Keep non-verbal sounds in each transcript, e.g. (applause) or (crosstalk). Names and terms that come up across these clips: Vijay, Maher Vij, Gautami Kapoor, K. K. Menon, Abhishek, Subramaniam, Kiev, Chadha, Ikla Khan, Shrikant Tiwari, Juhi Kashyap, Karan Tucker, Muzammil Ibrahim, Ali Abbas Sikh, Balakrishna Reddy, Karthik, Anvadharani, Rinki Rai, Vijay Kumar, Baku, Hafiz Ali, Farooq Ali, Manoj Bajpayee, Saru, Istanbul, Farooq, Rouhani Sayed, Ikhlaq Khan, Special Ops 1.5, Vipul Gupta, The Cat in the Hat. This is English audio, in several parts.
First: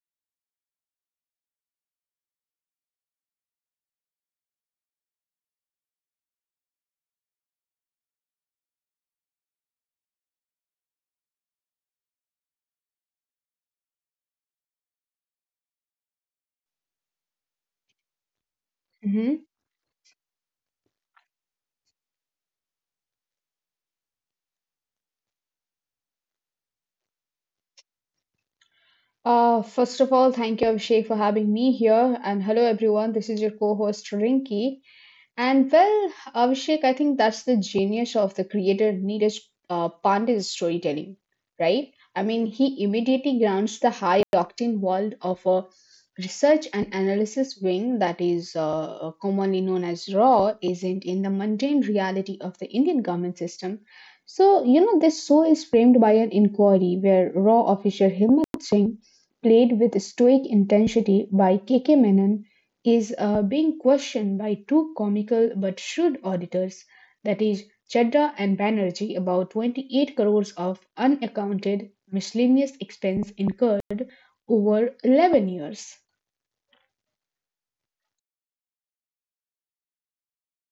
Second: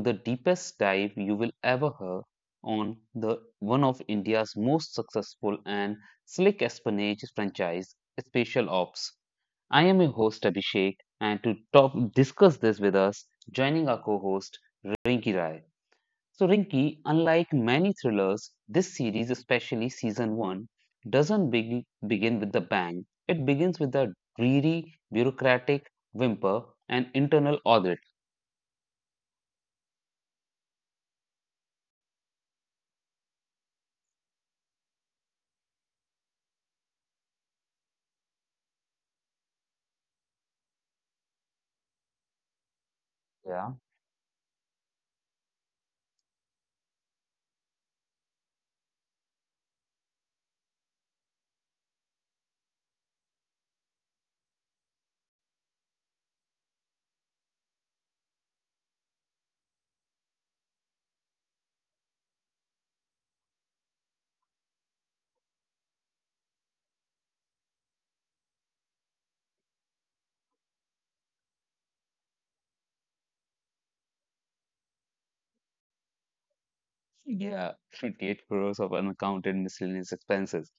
the deepest dive you will ever hear on the one of India's most successful and slick espionage franchise, Special Ops. I am your host Abhishek, and to top discuss this with us, joining our co-host Rinki Rai. So, Rinki, unlike many thrillers, this series, Mhm. especially season one, doesn't begin with the bang. It begins with a dreary, bureaucratic whimper and internal audit. First of all, thank you, Abhishek, for having me here. And hello, everyone. This is your co host, Rinki. And well, Abhishek, I think that's the genius of the creator Neeraj Pandey's storytelling, right? I mean, he immediately Yeah. grounds the high octane world of a research and analysis wing that is commonly known as RAW isn't in the mundane reality of the Indian government system. So, you know, this show is framed by an inquiry where RAW officer Himmat Singh played with stoic intensity by K. K. Menon, is being questioned by two comical but shrewd auditors, that is, Chadha and Banerjee, about 28 crores of unaccounted miscellaneous expense incurred over 11 years. Yeah, 58 crores of unaccounted miscellaneous expenses.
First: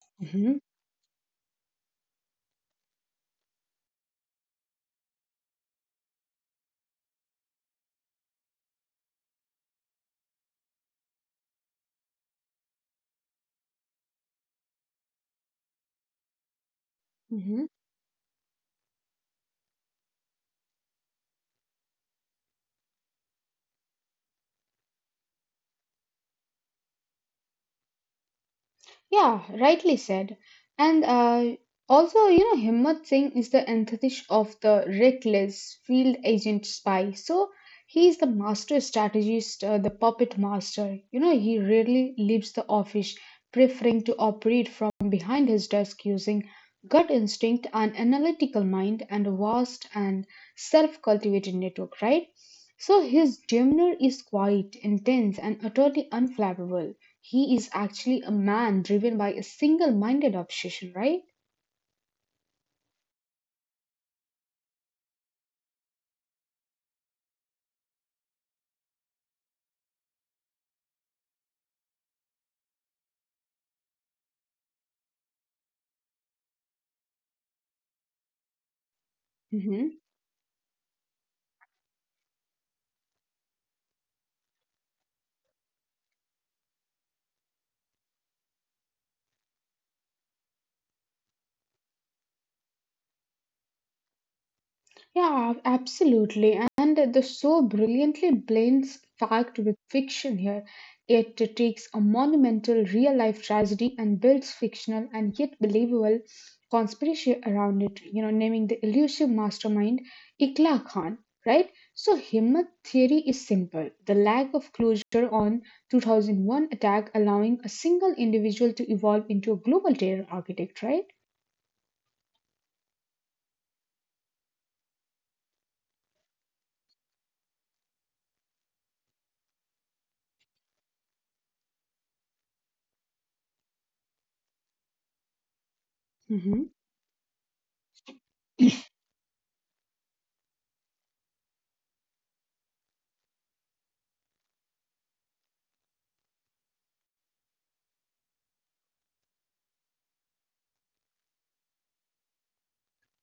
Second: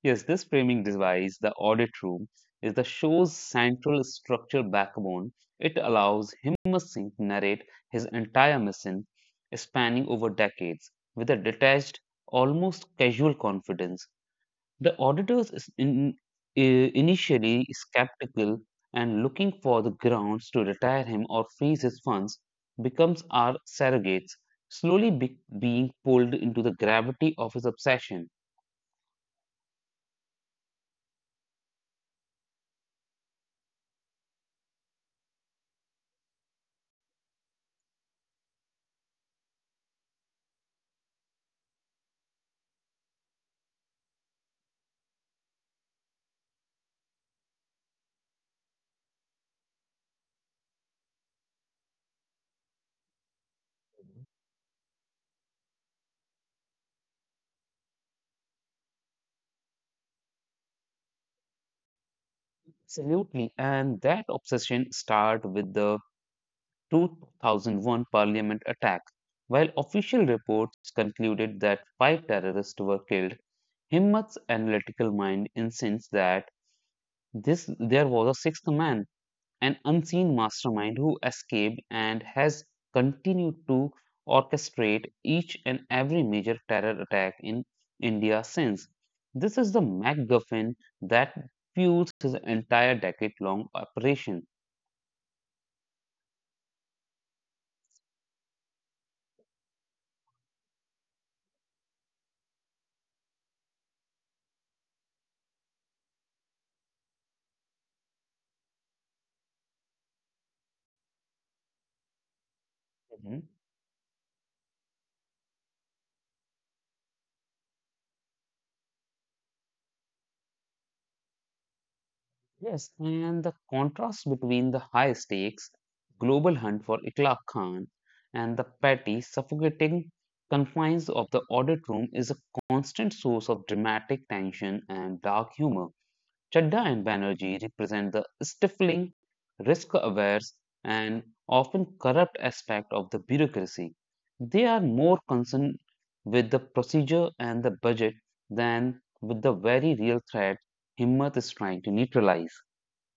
Yes, this Mhm, framing device, the audit room, is the show's central structural backbone. It allows him Singh to narrate his entire mission, spanning over decades, with a detached, almost casual confidence. The auditors is in, mhm. initially skeptical and looking for the grounds to retire him or freeze his funds becomes our surrogates, slowly being pulled into the gravity of his obsession. Yeah, rightly said. And also, you know, Himmat Singh is the antithesis of the reckless field agent spy. So he is the master strategist, the puppet master. You know, he rarely leaves the office, preferring to operate from behind his desk using gut instinct, an analytical mind, and a vast and self-cultivated network, right? So his demeanor is quiet, intense, and utterly unflappable. He is actually a man driven by a single minded obsession, right? Absolutely, and that obsession started with the 2001 Parliament attack. While official reports concluded that five terrorists were killed, Himmat's analytical mind insists that this there was a sixth man, an hmm unseen mastermind who escaped and has continued to orchestrate each and every major terror attack in India since. This is the MacGuffin that fuels his entire decade long operation. Yeah, absolutely. And the show brilliantly blends fact with fiction here. It takes a monumental real life tragedy and builds fictional and yet believable conspiracy around it, you know, naming the elusive mastermind Ikla Khan, right? So, Himmat theory is Mhm. simple the lack of closure on 2001 attack allowing a single individual to evolve into a global terror architect, right? Yes, and the contrast between the high stakes global hunt for Ikhla Khan and the petty, suffocating confines of the audit room is a constant source of dramatic tension and dark humor. Mm-hmm. Chadda and Banerjee represent the stifling, risk aware, and often corrupt aspect of the bureaucracy. They are more concerned with the procedure and the budget than with the very real threat Himmat is trying to neutralize.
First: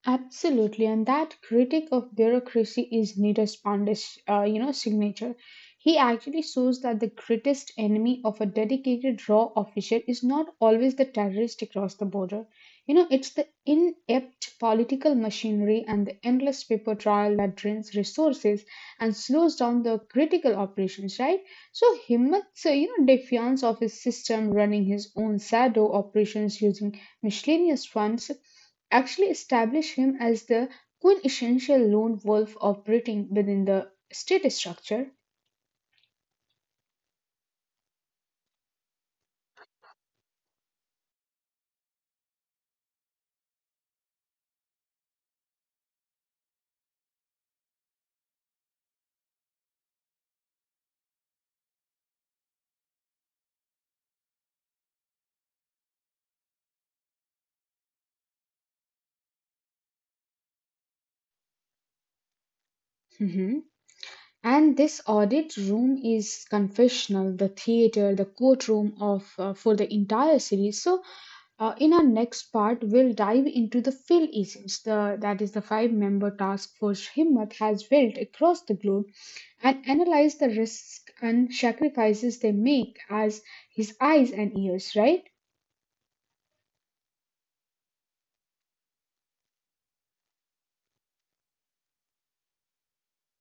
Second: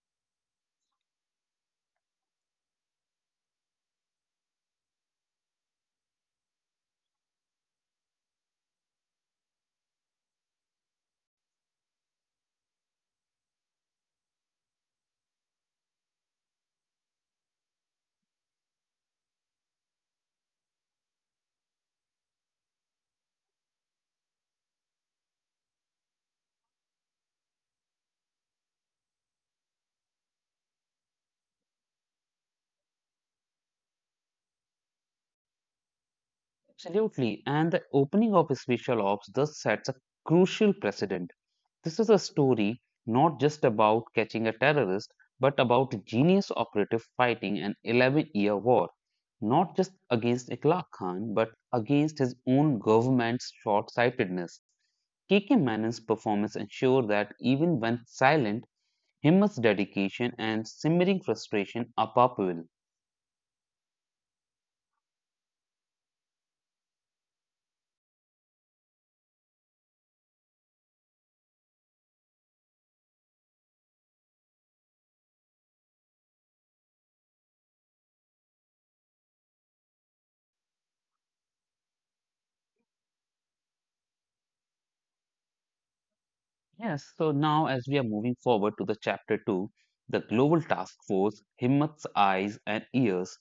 Absolutely, and that critic of bureaucracy is Neeraj Pandey's, you know, signature. He actually shows that the greatest enemy of a dedicated raw official is not always the terrorist across the border. You know, it's the inept political machinery and the endless paper trail that drains resources and slows down the critical operations, right? So Himmat's, you know, defiance of his system running his own shadow operations using miscellaneous funds actually establish him as the quintessential lone wolf operating within the state structure. Absolutely, and the opening of special ops thus sets a crucial precedent. This is a story not just about catching a terrorist, but about a genius operative fighting an 11-year war, not just against Iqlaq Khan, but against his own government's short sightedness. KK Menon's performance ensure that even when silent, Himmat's dedication and simmering frustration are palpable. Mhm. And this audit room is confessional, the theater, the courtroom of for the entire series. So, in our next part, we'll dive into the Phil isms, the that is the five-member task force Himmat has built across the globe, and analyze the risks and sacrifices they make as his eyes and ears. Right? Yes, so now as we are moving forward to the chapter 2, the global task force, Himmat's eyes and ears.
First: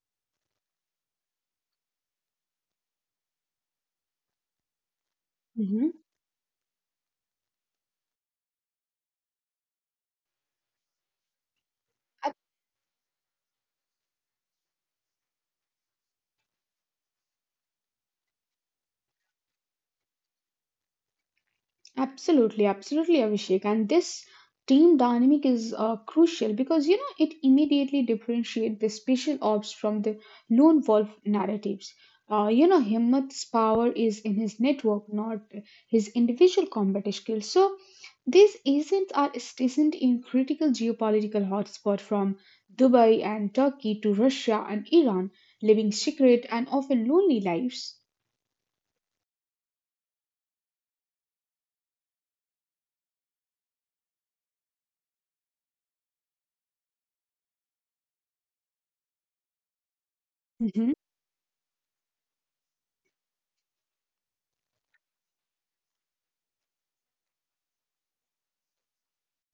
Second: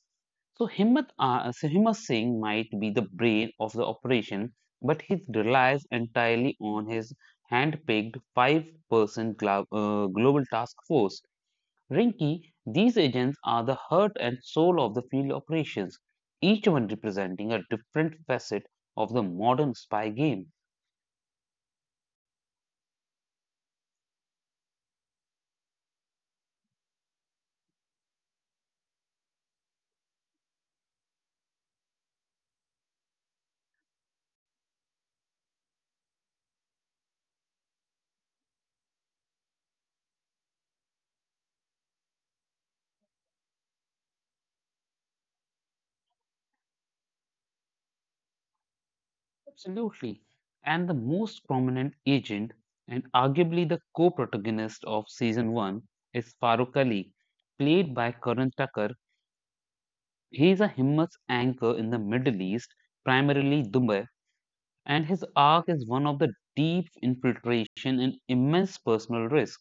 So Himmat Singh might be the brain of the operation, but he relies Mhm. entirely on his hand-picked five-person global task force. Rinki, these agents are the heart and soul of the field operations, each one representing a different facet of the modern spy game. Absolutely, absolutely, Abhishek. And this team dynamic is crucial because you know it immediately differentiates the special ops from the lone wolf narratives. You know, Himmat's power is in his network, not his individual combat skills. So these agents are stationed in critical geopolitical hotspot from Dubai and Turkey to Russia and Iran, living secret and often lonely lives. Absolutely. And the most prominent agent and arguably the co-protagonist of season one is Farooq Ali, played by Karan Tucker. He is a Himmat's anchor in the Middle East, primarily Dubai, and his arc is one of the deep infiltration and immense personal risk.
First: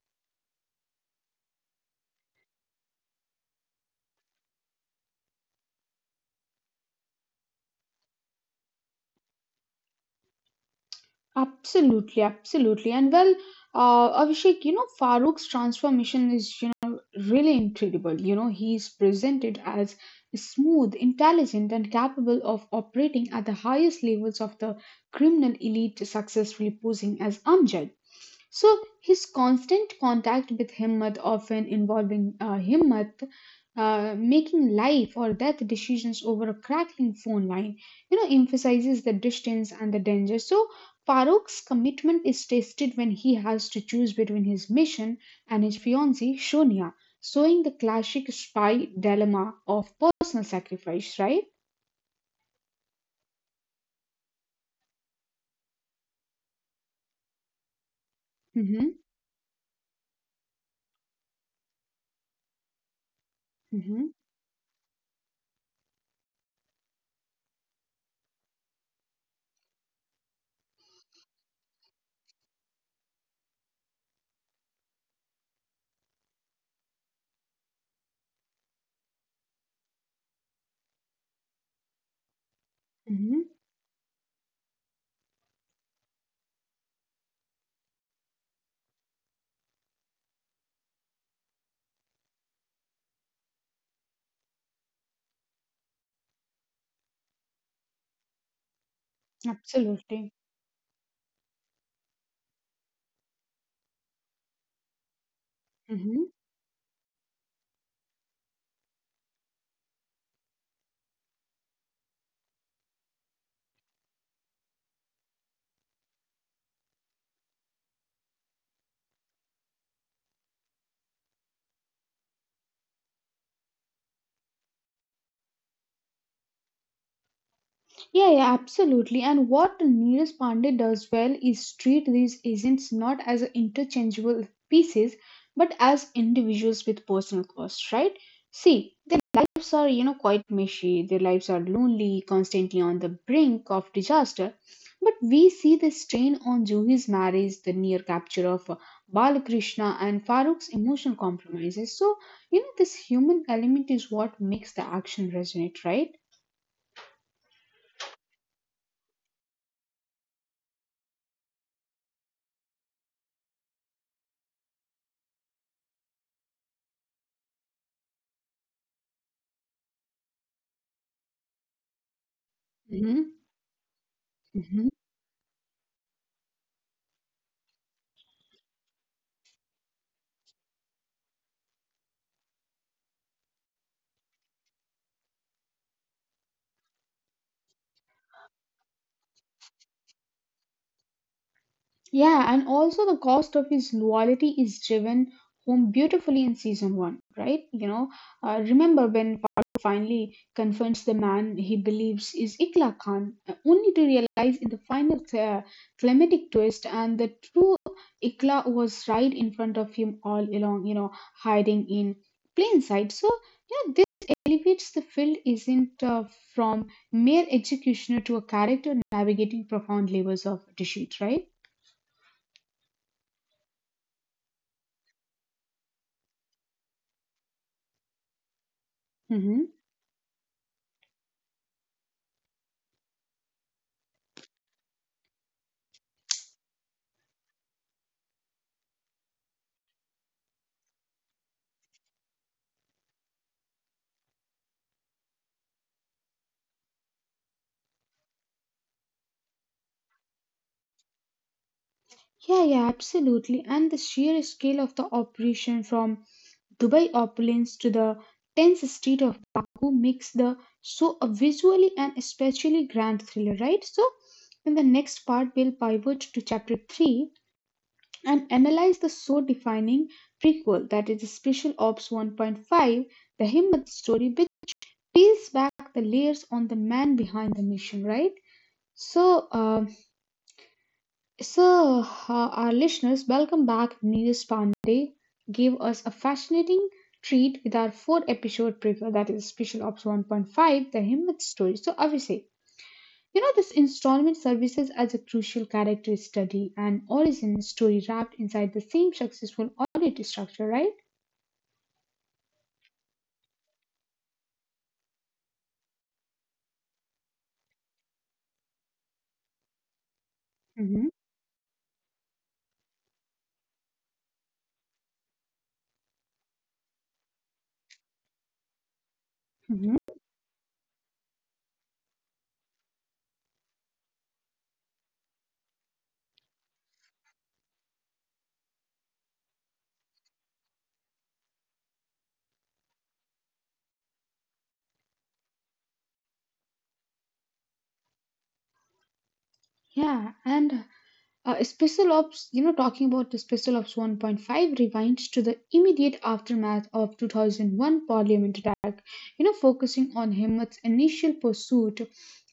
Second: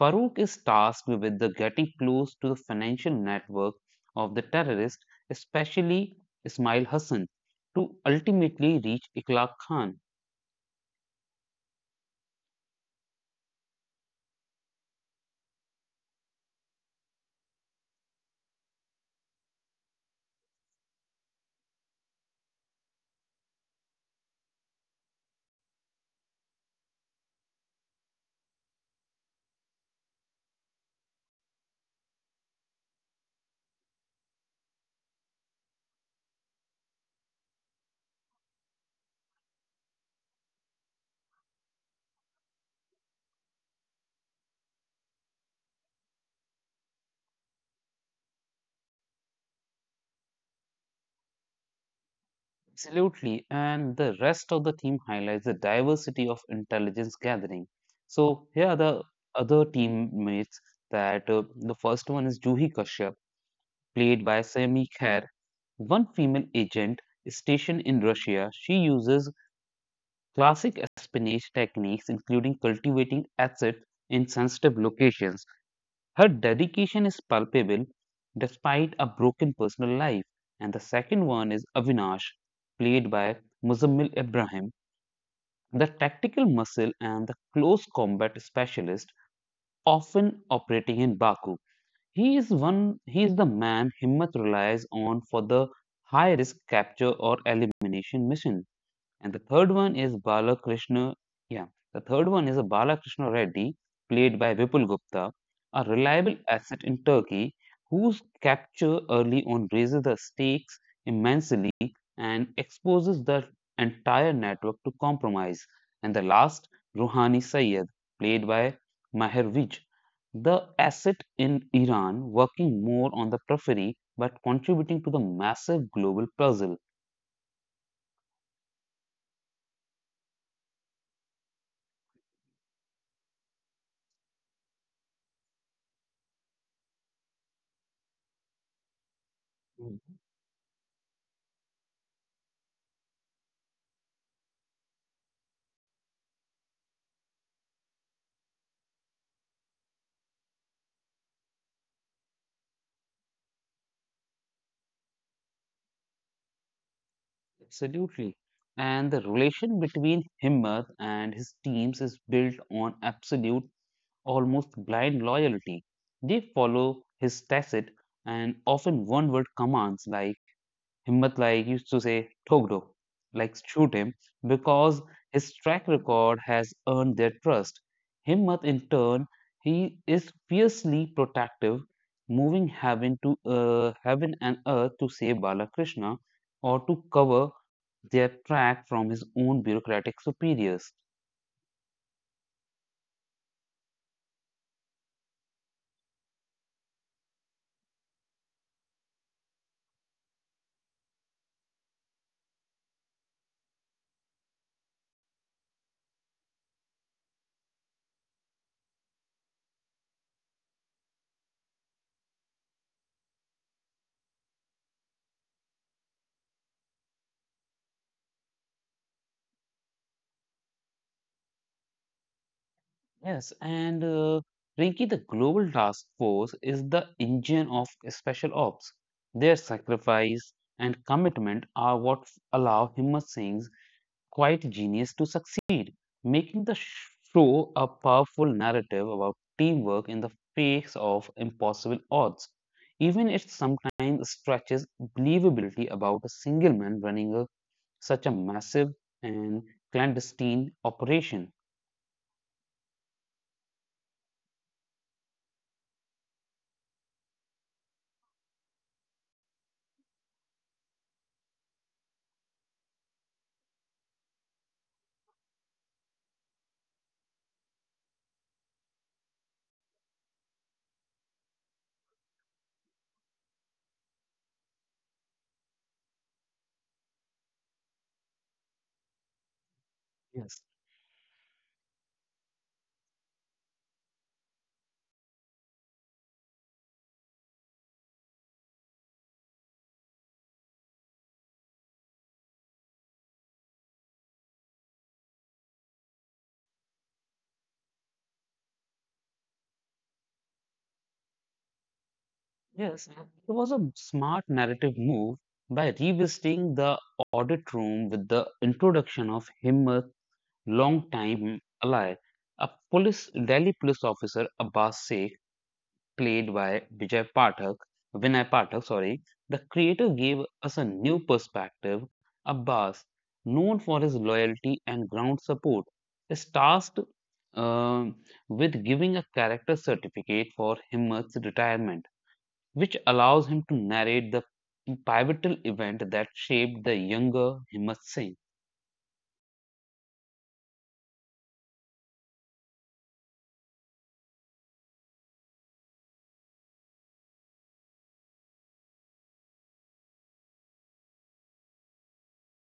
Farooq is tasked with the getting close to the financial network of the terrorist, especially Ismail Hassan, to ultimately reach Iqlaq Khan. Absolutely, absolutely. And well, Abhishek, you know, Farooq's transformation is, you know, really incredible. You know, he's presented as smooth, intelligent, and capable of operating at the highest levels of the criminal elite, successfully posing as Amjad. So his constant contact with Himmat, often involving Himmat making life or death decisions over a crackling phone line, you know, emphasizes the distance and the danger. So Farooq's commitment is tested when he has to choose between his mission and his fiancée Sonia, showing the classic spy dilemma of personal sacrifice, right? Absolutely, and the rest of the theme highlights the diversity of intelligence gathering. So here are Mm-hmm, the other teammates that the first one is Juhi Kashyap, mm-hmm, played by Sami Kher, one female agent stationed in Russia. She uses classic espionage techniques, including cultivating assets in sensitive locations. Her dedication is palpable despite a broken personal life. And the second one is Avinash, played by mm-hmm, Muzammil Ibrahim, the tactical muscle and the close combat specialist often operating in Baku. He is the man Himmat relies on for the high risk capture or elimination mission. And the third one is absolutely. Balakrishna. Yeah, the third one is a Balakrishna Reddy, played by Vipul Gupta, a reliable Mm-hmm. asset in Turkey, whose capture early on raises the stakes immensely and exposes the entire network to compromise. And the last, Rouhani Sayed, played by Maher Vij, the asset in Iran, working more on the periphery but contributing to the massive global puzzle. Yeah, yeah, absolutely. And what Neeraj Pandey does well is treat these agents not as interchangeable pieces, but as individuals with personal costs, right? See, their lives are, you know, quite meshy. Their lives are lonely, constantly on the brink of disaster. But we see the strain on Juhi's marriage, the near capture of Balakrishna, and Farooq's emotional compromises. So, you know, this human element is what makes the action resonate, right? Absolutely. And the relation between Himmat and his teams is built on absolute, almost blind loyalty. They follow his tacit and often one word commands like Himmat like used to say "Thok do," hmm like shoot him, because his track record has earned their trust. Himmat, in turn, he is fiercely protective, moving heaven and earth to save Balakrishna or to cover their track from his own bureaucratic superiors. Yeah, and also the cost of his loyalty is driven home beautifully in season one, right? You know, remember when Farooq finally confronts the man he believes is Ikla Khan, only to realize in the final climatic twist and the true Ikla was right in front of him all along, you know, hiding in plain sight. So, you know, this elevates the film isn't from mere executioner to a character navigating profound levels of deceit, right? Yes, and Rinki, the Global Task Force is the engine of special ops. Their Mm-hmm. sacrifice and commitment are what allow Himmat Singh's quiet genius to succeed, making the show a powerful narrative about teamwork in the face of impossible odds. Even it sometimes stretches believability about a single man running a, such a massive and clandestine operation. Yeah, yeah, absolutely. And the sheer scale of the operation from Dubai opulence to the 10th street of Baku makes the so a visually and especially grand thriller, right? So in the next part, we'll pivot to chapter 3 and analyze the so defining prequel that is Special Ops 1.5, the Himmat story, which peels back the layers on the man behind the mission, right? So, um, Yes. So, our listeners, welcome back. Neeraj Pandey gave us a fascinating treat with our 4 episode preview, that is Special Ops 1.5, The Himmat Story. So, Abhishek, you know, this installment services as a crucial character study and origin story wrapped inside the same successful audit structure, right? Yes, it was a smart narrative move by revisiting the audit room with the introduction of Himmat, hmm longtime ally, a police Delhi police officer Abbas Sheikh, played by Vijay Pathak, Vinay Pathak. Sorry, the creator hmm gave us a new perspective. Abbas, known for his loyalty and ground support, is tasked um, with giving a character certificate for Himmat's retirement which allows him to narrate the pivotal event that shaped the younger Himmat Singh. Yeah, and Special Ops, you know, talking about the Special Ops 1.5 rewinds to the immediate aftermath of 2001 Parliament you know, focusing on Himmat's initial pursuit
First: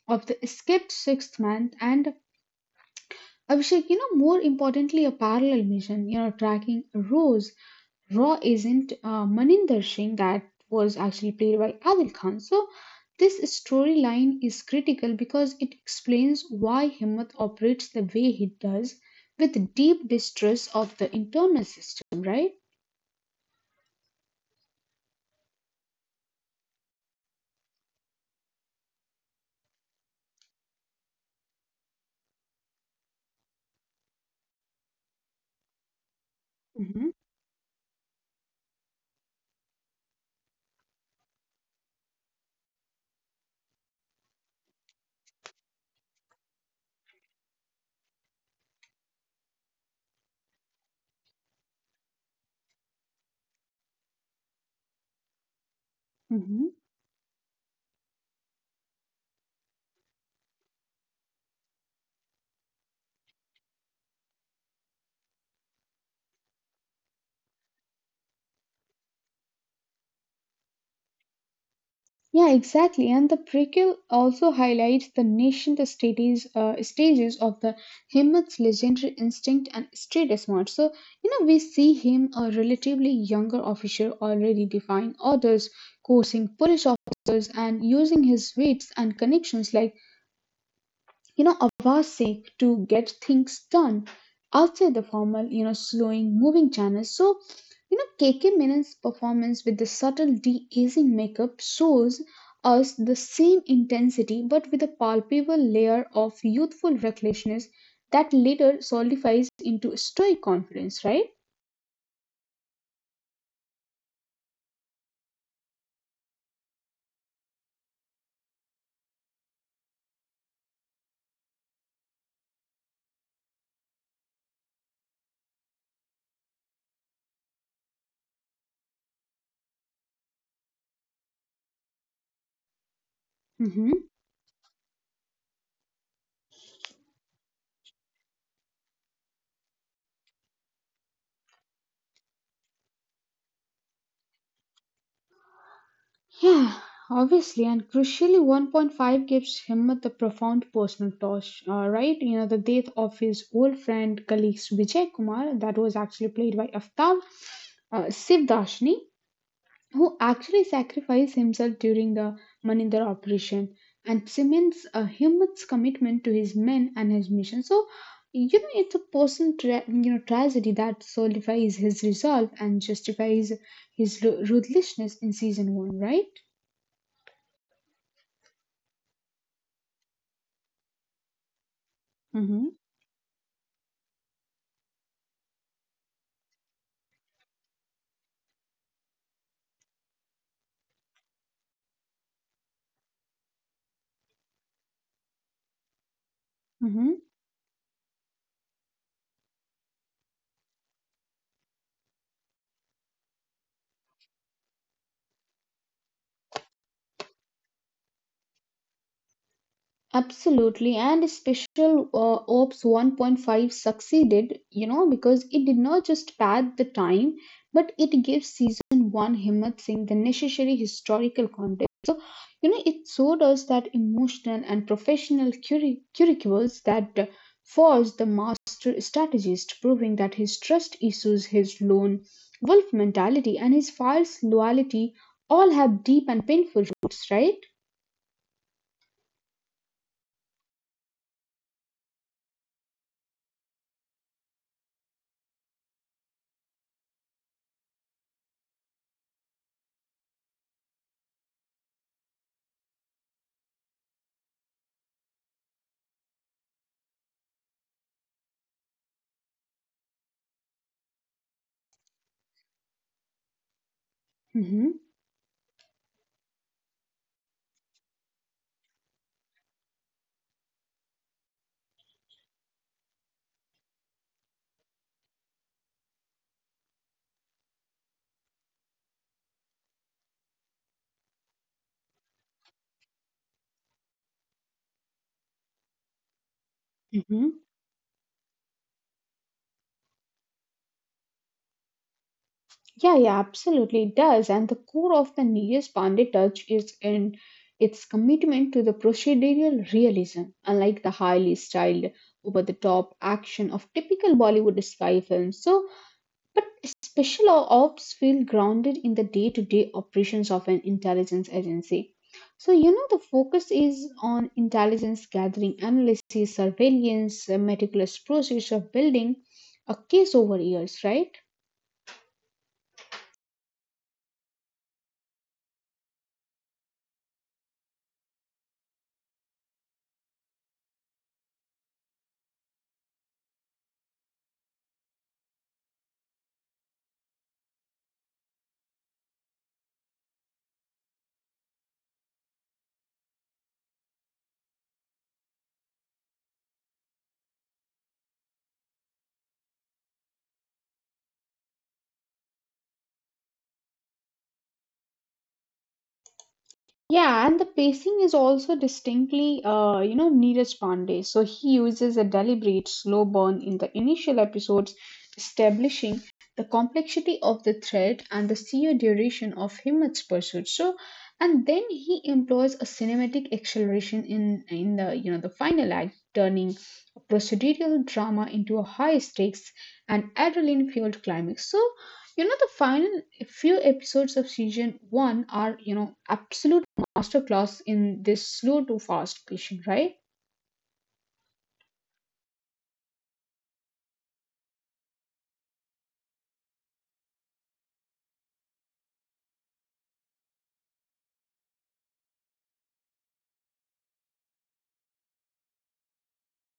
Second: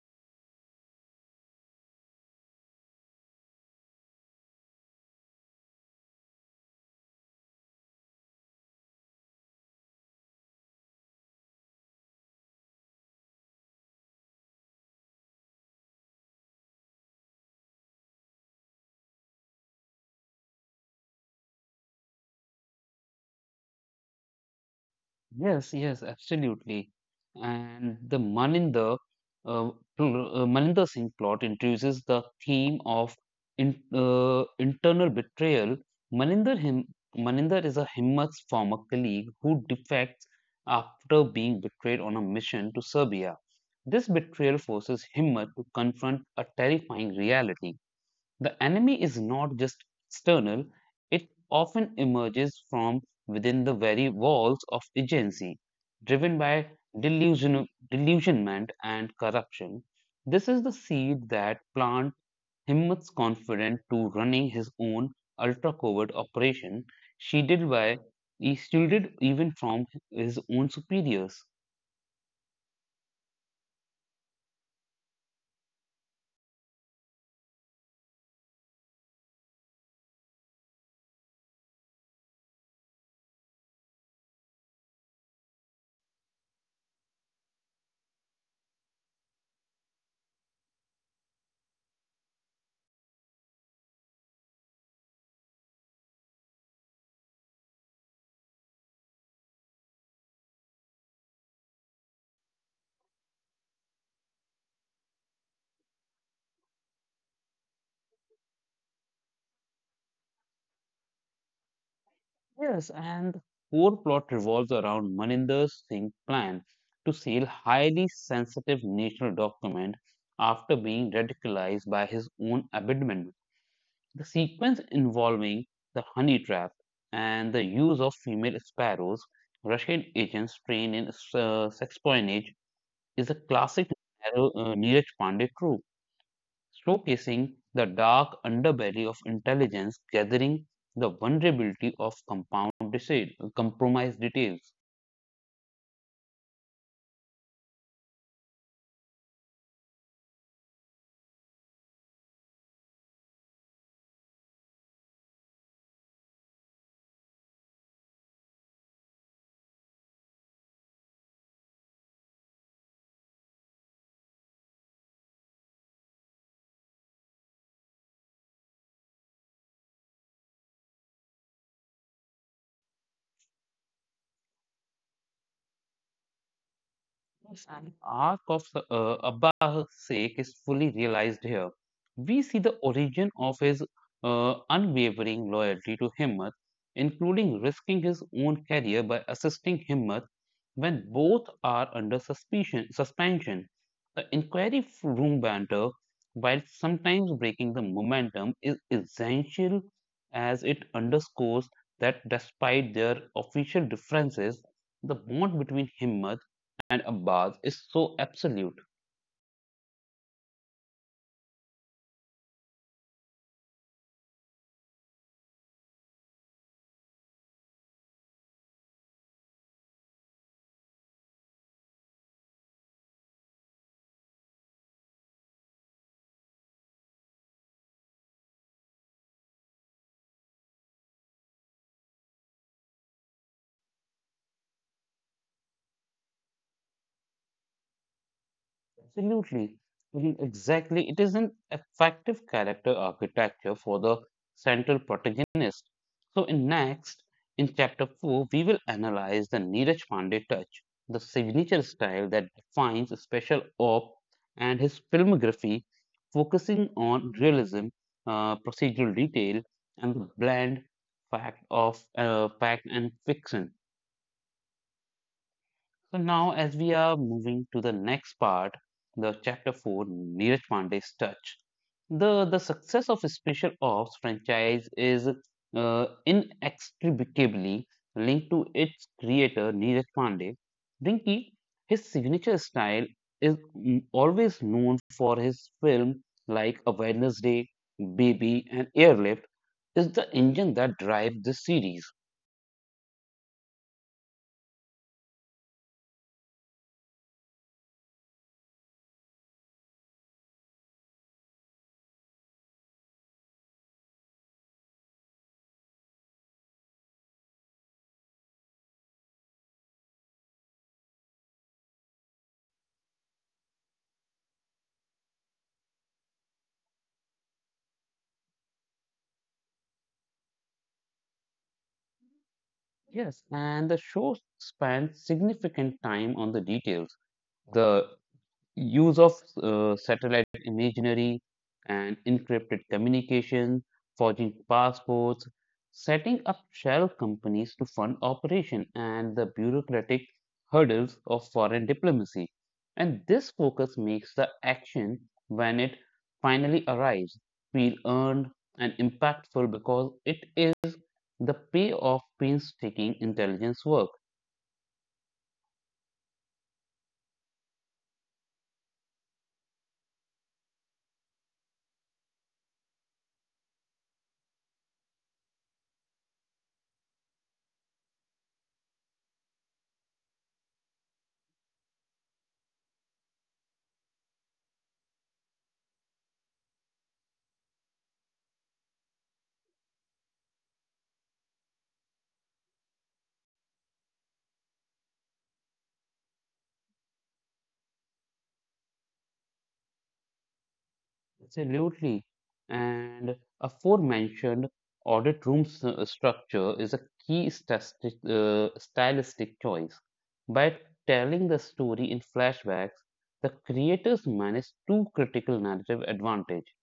of the escaped sixth man and Abhishek, you know, more importantly, a parallel mission, you know, tracking Rose, raw agent Maninder Singh that was actually played by Adil Khan. So this storyline is critical because it explains why Himmat operates the way he does with deep distress of the internal system, right? Yes, yes, absolutely. And the uh, Maninder Singh plot introduces the theme of internal betrayal. Maninder, him, Maninder is a Himmat's former colleague who defects after being betrayed on a mission to Serbia. This betrayal forces Himmat to confront a terrifying reality. The enemy is not just external, it often emerges from within the very walls of agency, driven by hmm delusion, delusionment and corruption. This is the seed that plant Himmat's confident to running his own ultra covert operation, shielded by shielded even from his own superiors. Yeah, exactly. And the prequel also highlights the nascent stages of the Himmat's legendary instinct and street smart. So, you know, we see him, a relatively younger officer, already defying orders, coursing police officers, and using his wits and connections like you know, of our sake to get things done outside the formal, you know, slowing moving channels. So, you know, KK Menon's performance with the subtle de-aging makeup shows us the same intensity but with a palpable layer of youthful recklessness that later solidifies into stoic confidence, right? Yes, and the core plot revolves around Maninder Singh's plan to steal highly sensitive national document after being radicalized by his own abandonment. The sequence involving the honey trap and the use of female sparrows, Russian agents trained in sexpionage, is a classic Mhm. Neeraj Pandey trope showcasing the dark underbelly of intelligence gathering, the vulnerability of compromised details. (sighs) Yeah, obviously, and crucially, 1.5 gives Himmat the profound personal touch, right? You know, the death of his old friend, colleague Vijay Kumar, that was actually played by Aftab Sivdashni, who actually sacrificed himself during the Maninder operation, and cements Himmat's commitment to his men and his mission. So, you know, it's a personal, you know, tragedy that solidifies his resolve and justifies his ruthlessness in season one, right? An arc of Abba's sake is fully realized here. We see the Mhm. origin of his unwavering loyalty to Himmat, including risking his own career by assisting Himmat when both are under suspension. The inquiry room banter, while Mhm. sometimes breaking the momentum, is essential as it underscores that despite their official differences, the bond between him and Abbas is so absolute. Absolutely, and Special Ops 1.5 succeeded, you know, because it did not just pad the time, but it gave season one Himmat Singh the necessary historical context. So, you know, it showed us that emotional and professional curriculums that forged the master strategist, proving that his trust issues, his lone wolf mentality, and his false loyalty all have deep and painful roots, right? Absolutely. Mm, exactly. It is an effective character architecture for the central protagonist. So, in chapter 4, we will analyze the Neeraj Pandey touch, the signature style that defines special op and his filmography, focusing on realism, procedural detail, and the bland fact and fiction. Mm-hmm. So now, as we are moving to the next part, the chapter four, Neeraj Pandey's touch. The success of Special Ops franchise is inextricably linked to its creator Neeraj Pandey. Rinki, his signature style is always known for his film like A Mm-hmm. Wednesday, Baby, and Airlift is the engine that drives the series. Yeah, yeah, absolutely it does. And the core of the Neeraj Pandey touch is in its commitment to the procedural realism, unlike the highly styled, over-the-top action of typical Bollywood spy films. So, but special ops feel grounded in the day-to-day operations of an intelligence agency. So, you know, the focus is on intelligence gathering, analysis, surveillance, a meticulous process of building a case over years, right? Yes, and the show spends significant time on the details, the use of satellite imagery and encrypted communication, forging passports, setting up shell companies to fund operation and the bureaucratic hurdles of foreign diplomacy. And this focus makes the action when it finally arrives feel earned and impactful because it is the payoff painstaking intelligence work. Yeah, and the pacing is also distinctly, you know, Neeraj Pandey. So he uses a deliberate slow burn in the initial episodes, establishing the complexity of the thread and the sheer duration of Himmat's pursuit. So, and then he employs a cinematic acceleration in the you know the final act, turning a procedural drama into a high stakes and adrenaline fueled climax. So, you know the final few episodes of season one are you know absolutely masterclass in this slow to fast pacing, right? Absolutely. And aforementioned audit room structure is a key stylistic choice. By telling the story in flashbacks, the creators manage two critical narrative advantage.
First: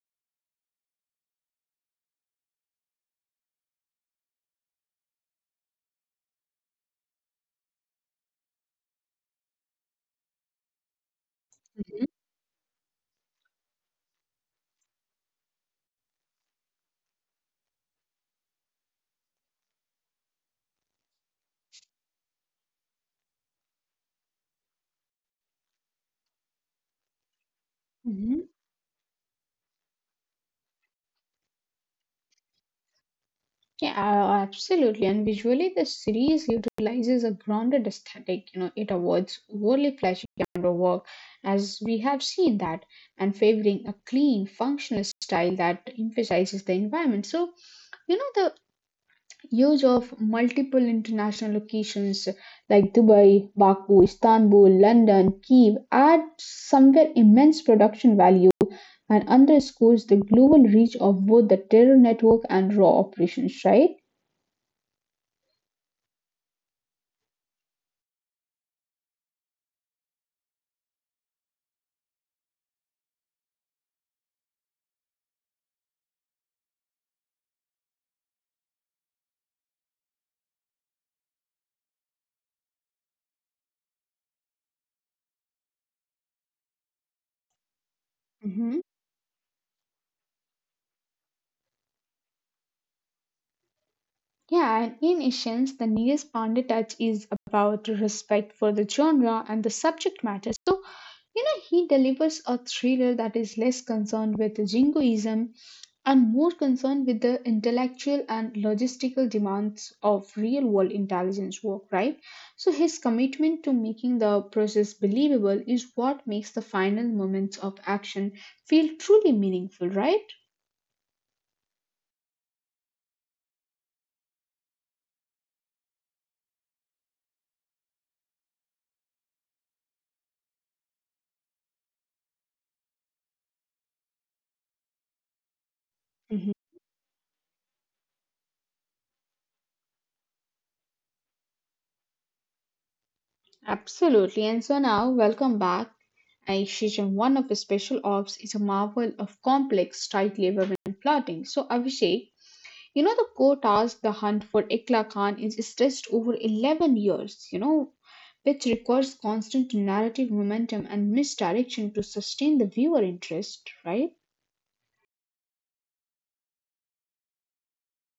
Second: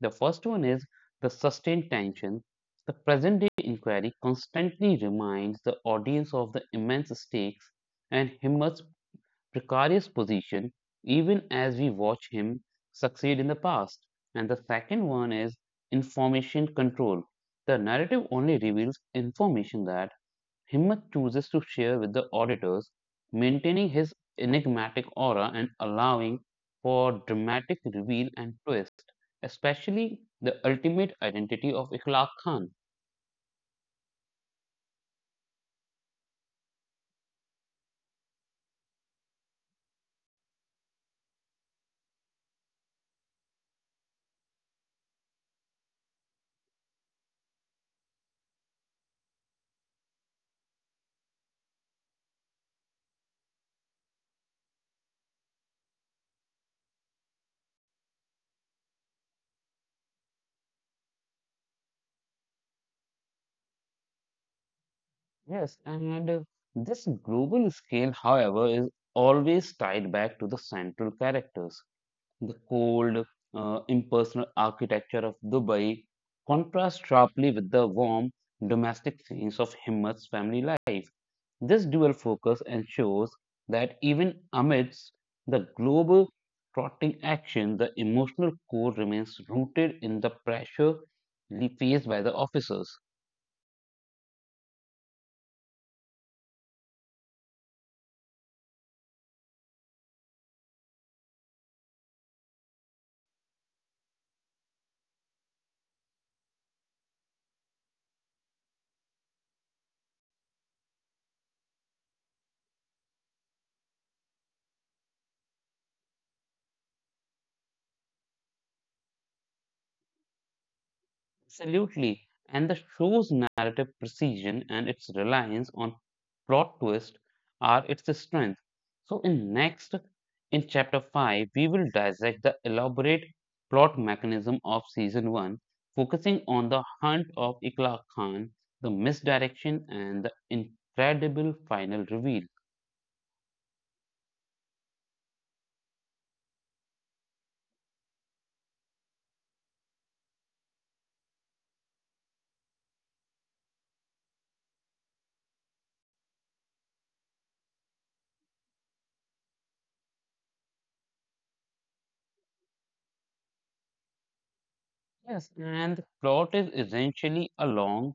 The first one is the sustained tension. The present day inquiry constantly reminds the audience of the immense stakes and precarious position even as we Mhm. watch him succeed in the past. And the second one is information control. The narrative only reveals information that Himmat chooses to share with the auditors, maintaining his enigmatic aura and allowing for dramatic reveal hmm and twist, especially the ultimate identity of Ikhlaq Khan. Yeah, absolutely. And visually, the series utilizes a grounded aesthetic. You know, it avoids overly flashy camera work, as we have seen that, and favoring a clean, functional style that emphasizes the environment. So, you know, the use of multiple international locations like Dubai, Baku, Istanbul, London, Kiev add somewhere immense production value and underscores the global reach of both the terror network and raw operations, right? Yes, and this global scale, however, is always tied back to the central characters. The cold, impersonal architecture of Dubai contrasts sharply with the warm, domestic scenes of Himmat's family life. This dual focus ensures that even amidst the global trotting action, the emotional core remains rooted in the pressure faced by the officers. Yeah, and in essence, the Neeraj Pandey touch is about respect for the genre and the subject matter. So, you know, he delivers a thriller that is less concerned with jingoism and more concerned with the intellectual and logistical demands of real world intelligence work, right? So, his commitment to making the process believable is what makes the final moments of action feel truly meaningful, right? Absolutely. And the show's narrative precision and its reliance on plot twist are its strength. So in chapter 5 we will dissect the elaborate plot mechanism of season 1 focusing Mhm. on the hunt of Ikla Khan, the misdirection and the incredible final reveal. Absolutely. And so now, welcome back. Season 1 of Special Ops is a marvel of complex, tightly woven plotting. So, Abhishek, you know, the core task, the hunt for Ikla Khan, is stretched over 11 years, you know, which requires constant narrative momentum and misdirection to sustain the viewer interest, right? Yes, and the plot is essentially a long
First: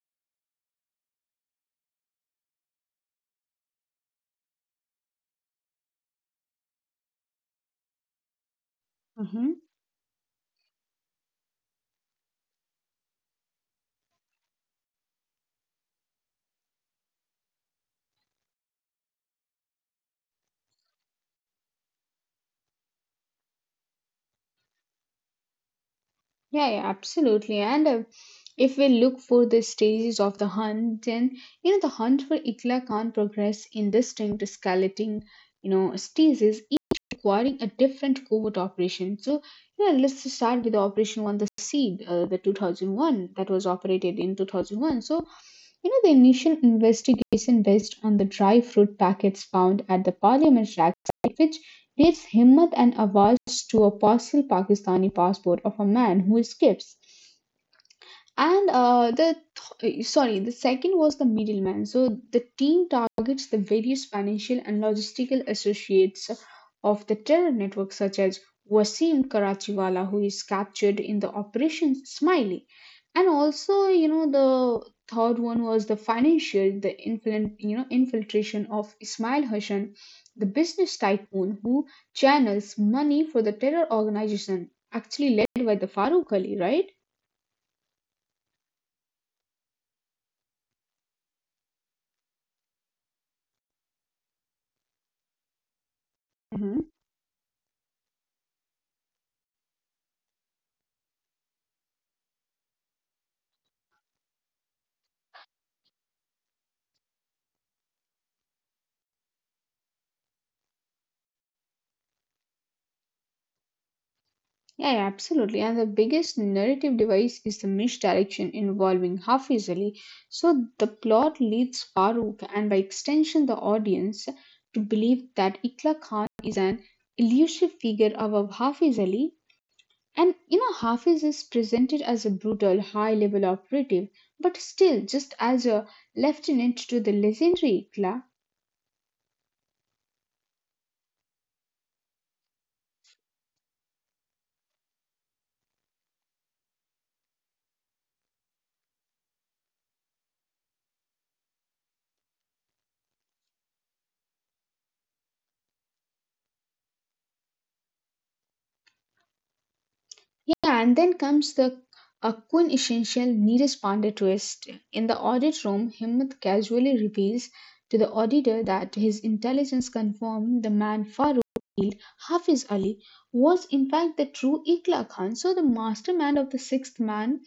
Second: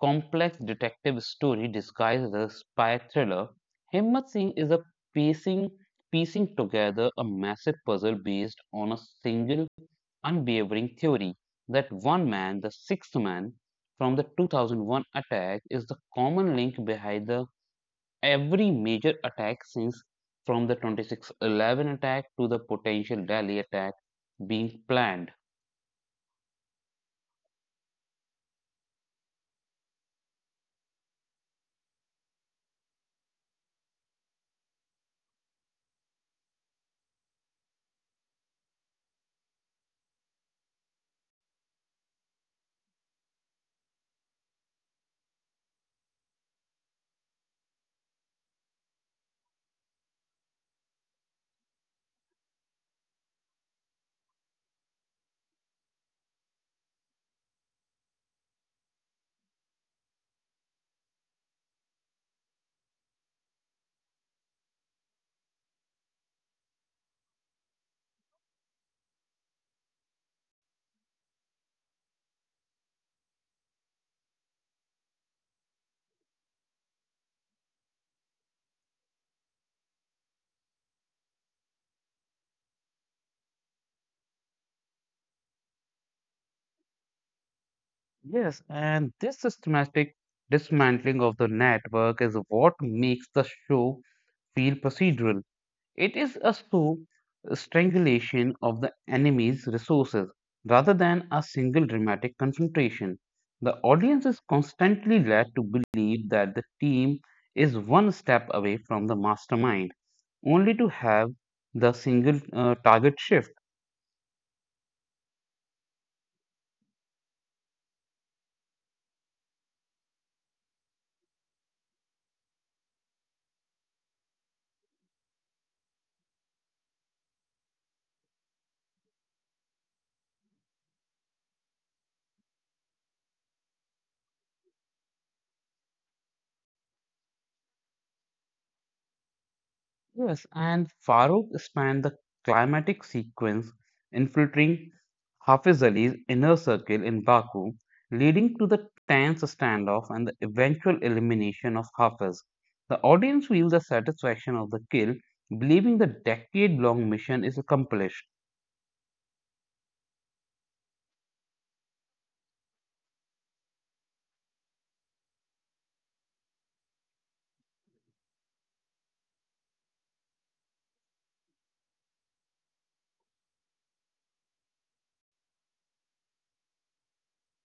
complex detective story disguised as a spy thriller. Himmat Singh is a piecing, piecing together a massive puzzle based on a single unwavering theory that one man, the sixth man from the 2001 attack, is the common link behind the every major attack since from the 2611 attack to the potential Delhi attack being planned. Yeah, yeah, absolutely. And if we look for the stages of the hunt, then you know the hunt for Ikla Khan progress in distinct skeleton, you know, stages, each requiring a different covert operation. So, yeah, let's just start with the operation one, the seed, the 2001 that was operated in 2001. So, you know, the initial investigation based on the dry fruit packets found at the parliament rack site, which dates Himmat and Awaz to a possible Pakistani passport of a man who escapes and sorry, the second was the middleman, so the team targets the various financial and logistical associates of the terror network, such as Wasim Karachiwala, who is captured in the operation Smiley. And also, you know, the third one was the financial, the you know, infiltration of Ismail Hassan, the business tycoon who channels money for the terror organization actually led by the Farooq Ali, right? Yes, and this systematic dismantling of the network is what makes the show feel procedural. It is a slow Mhm. strangulation of the enemy's resources rather than a single dramatic confrontation. The audience is constantly led to believe that the team is one step away from the mastermind, only to have the single target shift. Yeah, yeah, absolutely. And the biggest narrative device is the misdirection involving half easily. So the plot leads Farooq, and by extension the audience, to believe that Ikla Khan is an elusive figure above Hafiz Ali. And you know, Hafiz is presented as a brutal, high level operative, but still just as a lieutenant to the legendary Ikla. Yes, and Farooq spanned the climatic sequence, infiltrating Hafiz Ali's inner circle in Baku, leading to the tense standoff and the eventual elimination of Hafiz. The audience feels the satisfaction of the kill, believing the decade long mission is accomplished. Yeah, and then comes the a quintessential Neeraj Pandey twist. In the audit room, Himmat casually reveals to the auditor that his intelligence confirmed the man Farooq killed, Hafiz Ali, was in fact the true Ikla Khan, so the mastermind of the sixth man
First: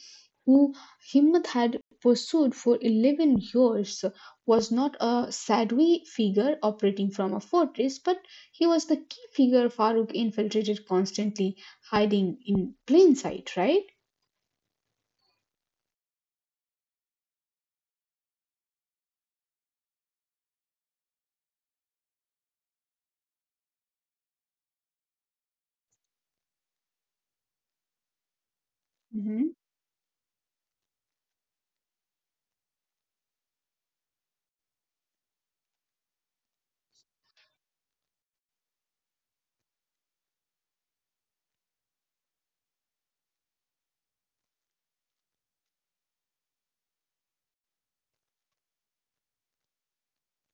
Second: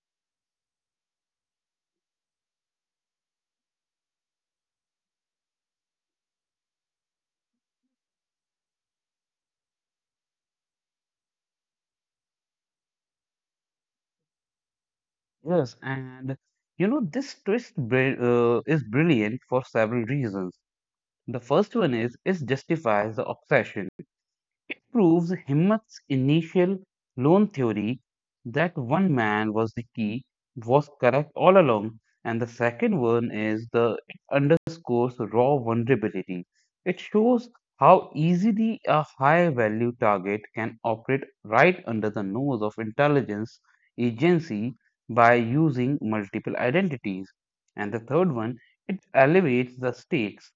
who Himmat had pursued for 11 years was not a shadowy figure operating from a fortress, but he was the key figure Farooq infiltrated, constantly hiding in plain sight, right? Yes, and you know, this is brilliant for several reasons. The first one is it justifies the obsession. It proves Himmat's initial loan theory that one man Hmm. was the key was correct all along, and the second one is the it underscores raw vulnerability. It shows how easily a high value target can operate right under the nose of intelligence agency by using multiple identities. And the third one, it elevates the stakes.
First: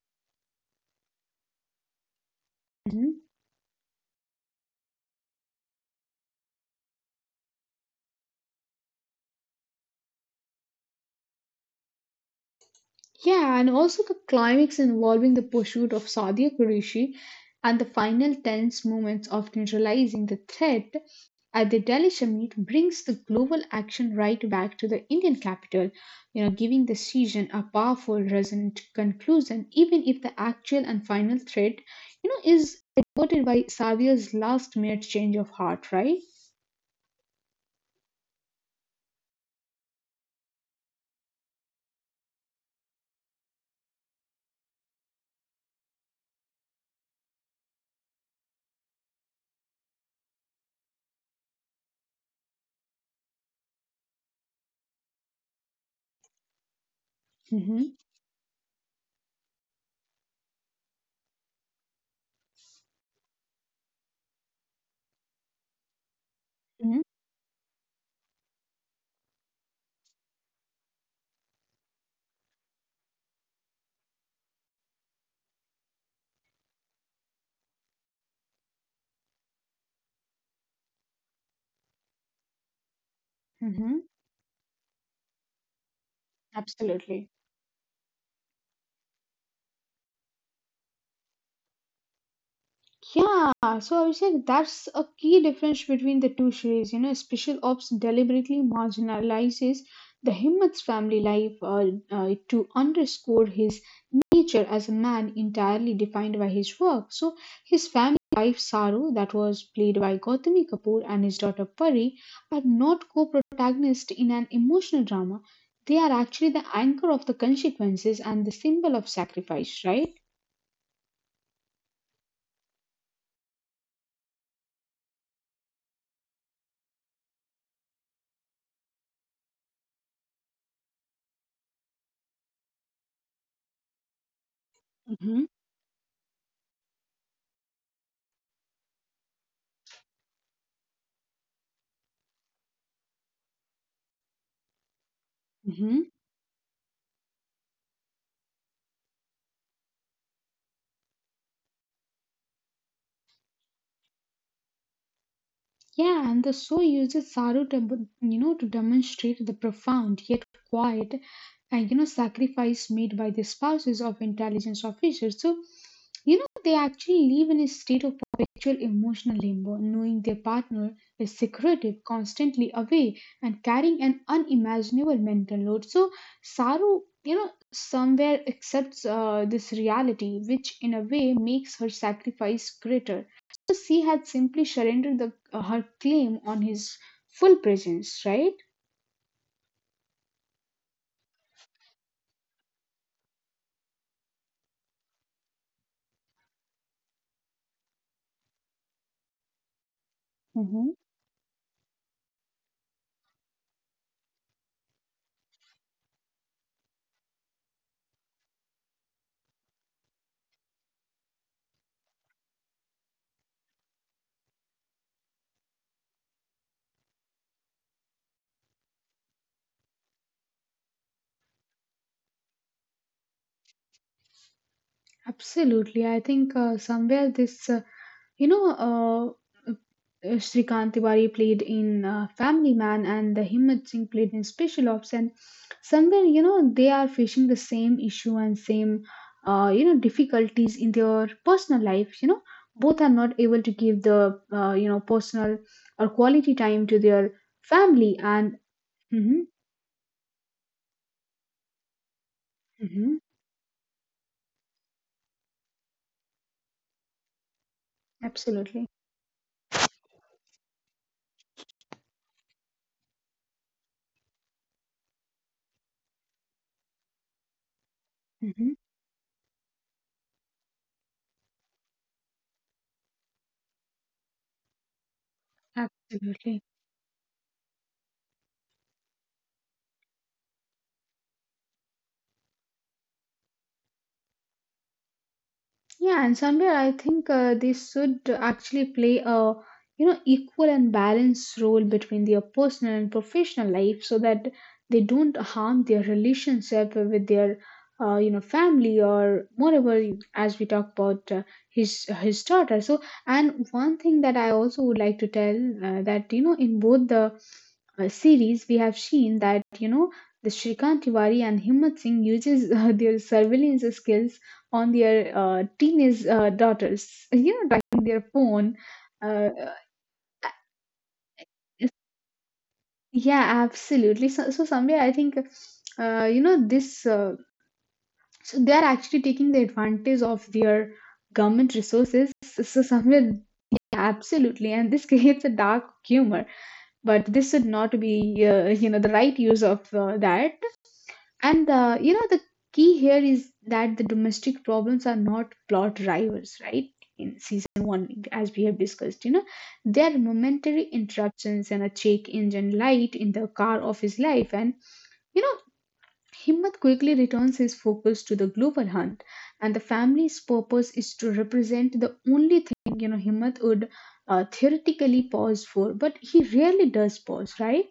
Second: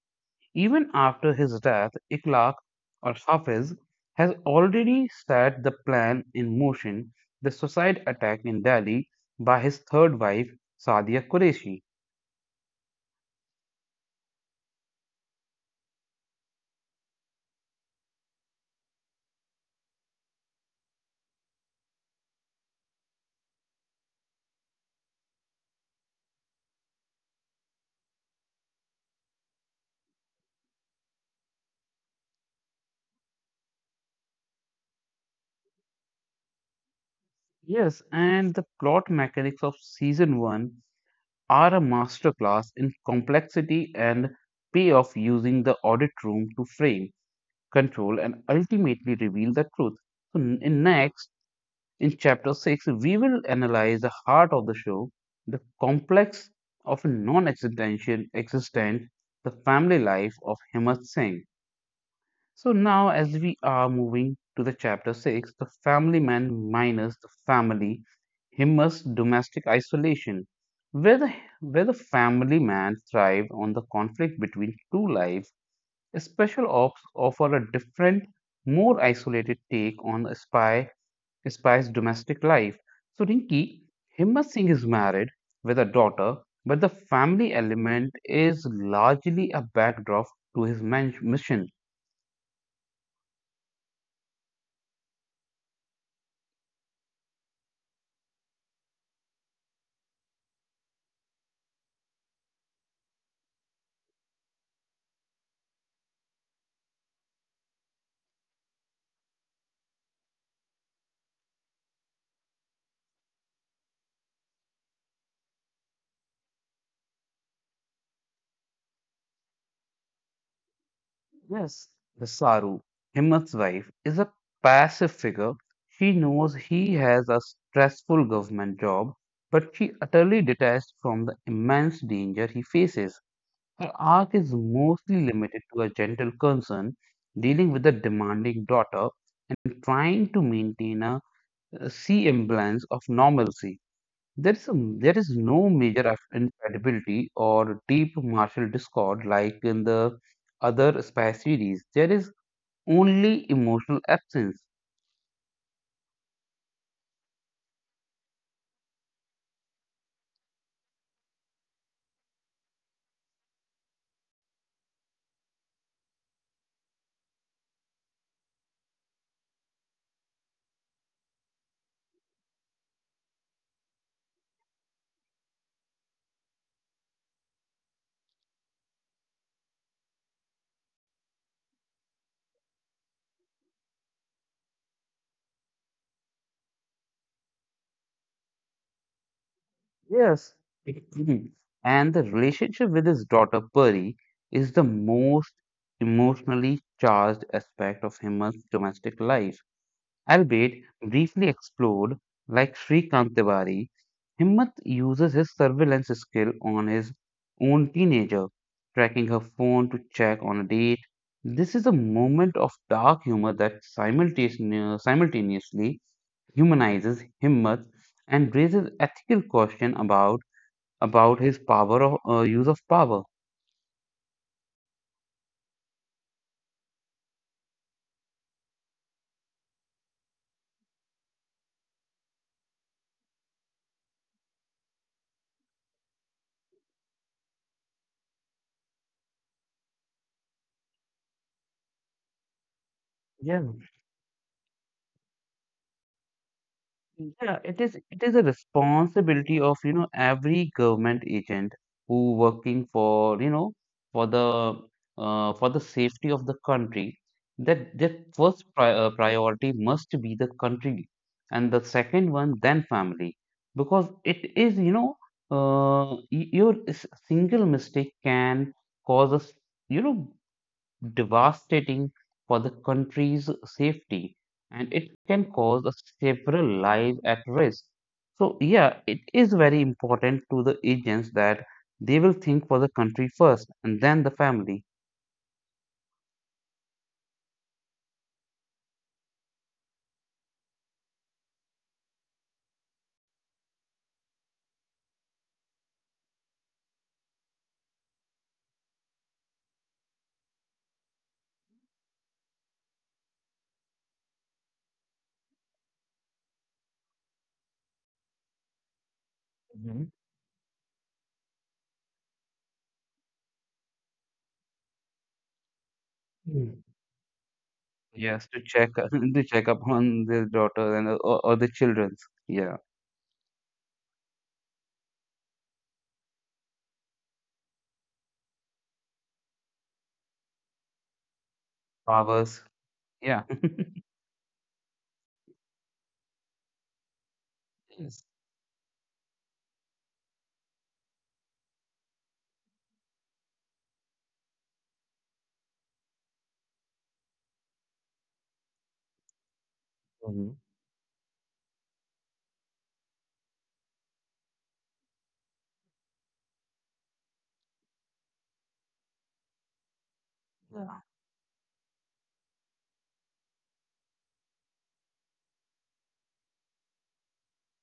Even after his death, Iqlaq or Hmm. Hafiz has already set the plan in motion, the suicide attack in Delhi by his third wife, Sadia Qureshi. Yeah, and also the climax involving the pursuit of Sadia Qureshi and the final tense moments of neutralizing the threat at the Delhi summit brings the global action right back to the Indian capital, you know, giving the season a powerful, resonant conclusion, even if the actual and final threat, you know, is averted by Sadia's last minute change of heart, right? Yes, and the plot mechanics of season 1 are a masterclass in complexity and payoff using the audit room to frame, control, and ultimately reveal the truth. So, in chapter 6, we will analyze the heart of the show, the complex of non Hmm. existential existence, the family life of Himmat Singh. So, now as we are moving to the chapter 6, the family man Hmm. minus the family, Himmat's domestic isolation, where the, where the family man thrived on the conflict between two lives, special ops offer a different, more isolated take on a spy spice domestic life. So Rinki, Hmm. Himmat Singh is married with a daughter, but the Absolutely. family element is largely a backdrop to his mission. Yeah, so Abhishek, that's a key difference between the two series. You know, Special Ops deliberately marginalizes the Himmat's family life to underscore his nature as a man entirely defined by his work. So his family, wife Saru, that was played by Gautami Kapoor, and his daughter Pari are not co-protagonists in an emotional drama. They are actually the anchor of the consequences and the symbol of sacrifice, right? Yes, the Saru, Himmat's wife, is a passive figure. She knows he has a stressful government job, but she utterly detached from the immense danger he faces. Her arc is mostly Hmm. limited to a gentle concern, dealing with a demanding daughter and trying to maintain a see semblance of normalcy. There is no measure of incredibility or deep martial discord like in the other spy series. There is only emotional absence. Yeah, and the show uses sorrow to, you know, to demonstrate the profound yet quiet, and you know, sacrifice made by the spouses of intelligence officers. So, you know, they actually live in a state of perpetual emotional limbo, knowing their partner is secretive, constantly away, and carrying an unimaginable mental load. So, Saru, you know, somewhere accepts this reality, which in a way makes her sacrifice greater. She had simply surrendered her claim on his full presence, right? Yes, mhm, and the relationship with his daughter Puri is the most emotionally charged aspect of Hema's domestic life, albeit Mm-hmm. briefly explored. Like Shrikant Tiwari, Himmat uses his surveillance skill on his own teenager, tracking her phone to check on a date. This is a moment of dark humor that simultaneously humanizes Himmat and raises ethical question about his power of use of power. Absolutely. I think somewhere this, you know, uh, Shrikant Tiwari played in Family Man, and the Himmat Singh played in Special Ops. And somewhere, you know, they are facing the same issue and same, you know, difficulties in their personal life. You know, both are not able to Yeah, give the, you know, personal or quality time to their yeah, it is family. it is a And, mm-hmm, responsibility of, you know, every government agent who working mm-hmm. for, you know, for the for the safety of the country, that their first Absolutely. Priority must be the country and the second one then family because it is, you know, your single mistake Hmm. can cause us, you know, devastating for the country's safety, and it can cause Absolutely. several lives at risk. So, yeah, it is very important to the agents that they will think for the country first and then the family. Yeah, and somewhere I think this should actually play a you know equal and balanced role between their personal and professional life, so that they don't harm their relationship with their you know family, or moreover, as we talk about his daughter. So, and one thing that I also would like to tell that you know in both the series we have seen that you know Mhm. the Shrikant Tiwari and Himmat Singh uses (laughs) their surveillance skills on their teenage Mm. daughters, you know, tracking their Yes, phone. to check Uh, (laughs) to check up on their daughters and, or the uh, childrens. Yeah, yeah, absolutely. So, so somewhere I think, you know, so they are actually taking the advantage of their government resources. So fathers. so somewhere, Yeah. (laughs) yeah, absolutely, and this (laughs) creates a dark humor. But this should not be, Yes. You know, the right use of that. And you know, the key here is that the domestic problems are not plot drivers, right? In season one, as we have discussed, you know, they are Mhm. momentary interruptions and a check engine light in the car of his life. And you know, Himmat quickly returns his focus to the global hunt, and the family's purpose Yeah. is to represent the only thing you know Himmat would theoretically pause for, but he rarely does pause, right?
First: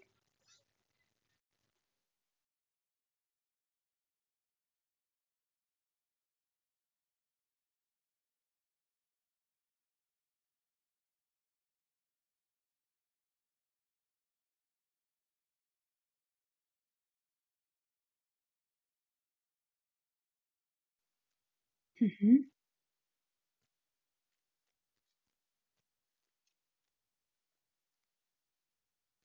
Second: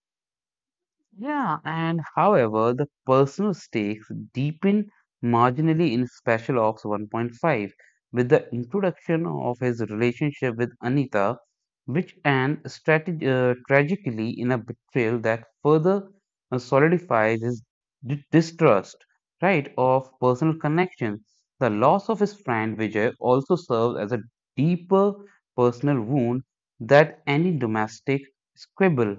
Yeah, and however, the personal stakes deepen marginally in Special Ops 1.5 with the introduction of his relationship with Anita, which and tragically in a betrayal that further solidifies his distrust, right, of personal connection. The loss of his Mm-hmm. friend Vijay also serves as a deeper personal wound that any domestic squabble.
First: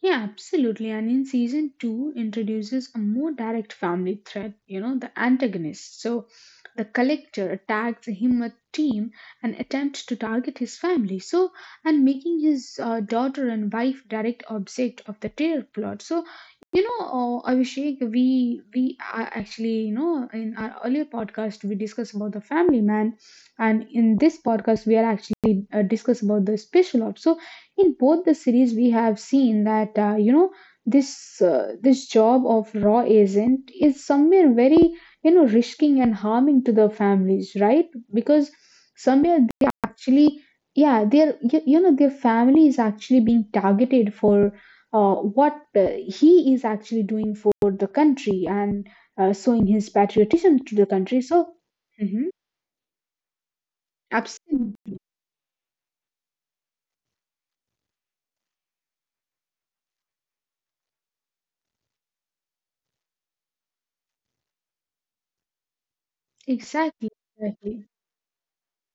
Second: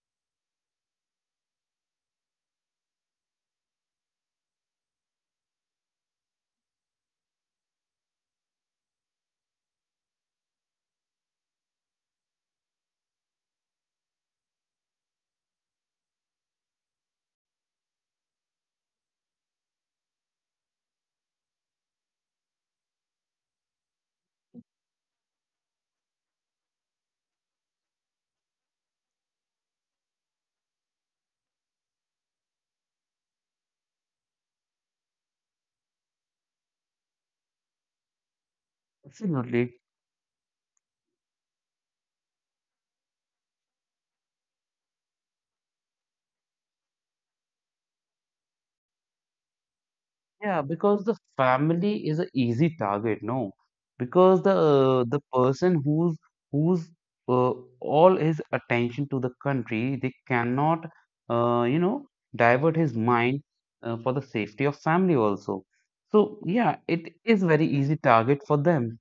Yeah, absolutely. And in season two, introduces a more direct family threat, you know, the antagonist. So the collector attacks him a team and attempts to target his family. So, and making his daughter and wife direct object of the terror plot. So, you know, Abhishek, we are actually, you know, in our earlier podcast, we discussed about the family man. And in this podcast, we are actually discuss about the special ops. So, in both the series we have seen that you know this job of raw agent is somewhere very you know risking and harming to the families, right? Because somewhere they are Absolutely. actually yeah their you, you know their family is actually being targeted for what he is actually doing for the country and showing his Yeah, patriotism to the because the country, so family is an Mhm. easy target, no? Because Absolutely. the person who's uh, all his attention to the country, they cannot you know divert his mind for the safety of family also. So yeah, it Exactly, is very exactly. easy target for them.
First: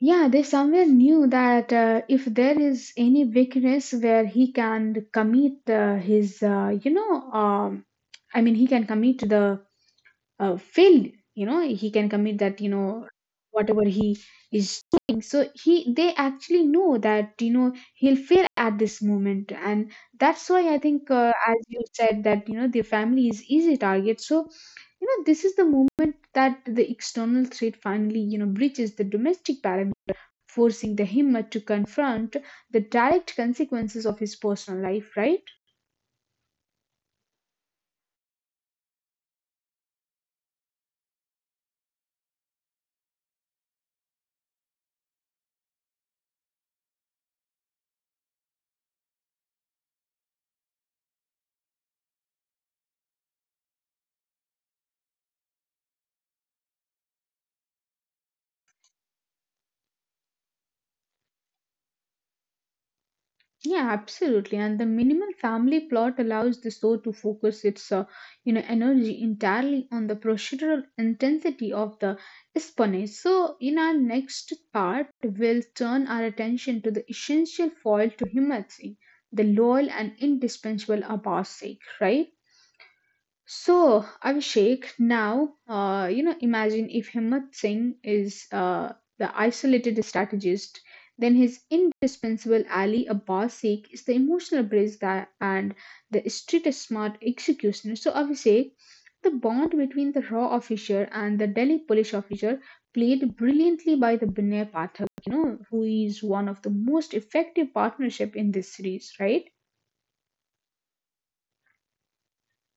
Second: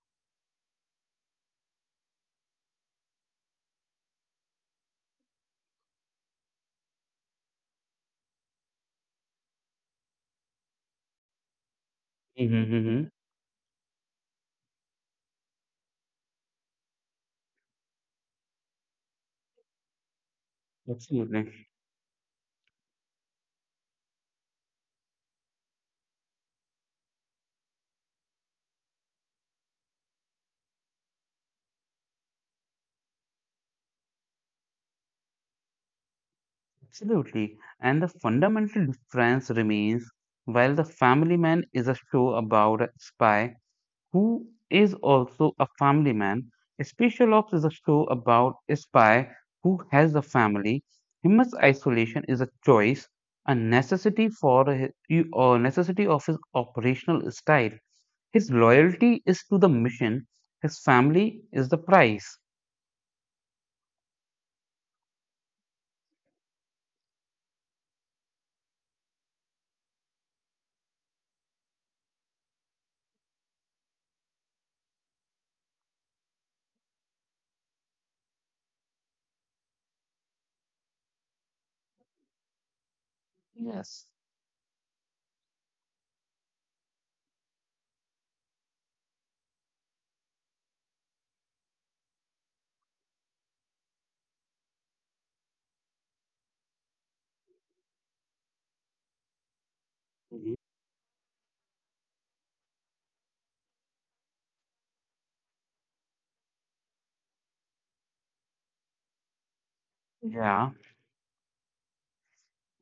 Yeah, they somewhere knew that if there is any weakness where he can commit his, you know, I mean, he can commit the failed, you know, he can commit Mm-hmm, that, you mm-hmm. know, whatever he is doing. So they actually know that, you know, he'll fail at this moment, and that's why I think, as Absolutely, you said, that you know, the family is easy target. So you know, this is the moment that the external threat finally, you know, breaches the domestic parameters, forcing the Himmat to confront the direct consequences of his personal life, right? absolutely. And the fundamental difference remains, while the family man is a show about a spy who is also a family man. Special Ops is a show about a spy who has a family. His isolation is a choice, a necessity for a necessity of his operational style. His loyalty is to the mission. His family is the price. Yeah, absolutely. And the minimal family plot allows the show to focus its, you know, energy entirely on the procedural intensity of the espionage. So, in our next part, we'll turn our attention to the essential foil to Himmat Singh, the loyal and indispensable Abbas Sheikh, right? Yes. So, Abhishek, now, you know, imagine if Himmat Singh is the isolated strategist, then his indispensable Ali Abbas Sikh is the emotional bridge that, and the street smart executioner. So, Abhishek, the bond between the Mhm. raw officer and the Delhi police officer played brilliantly by the Binay Pathak, you know, who is one of the most effective partnership in this series, right? Yeah.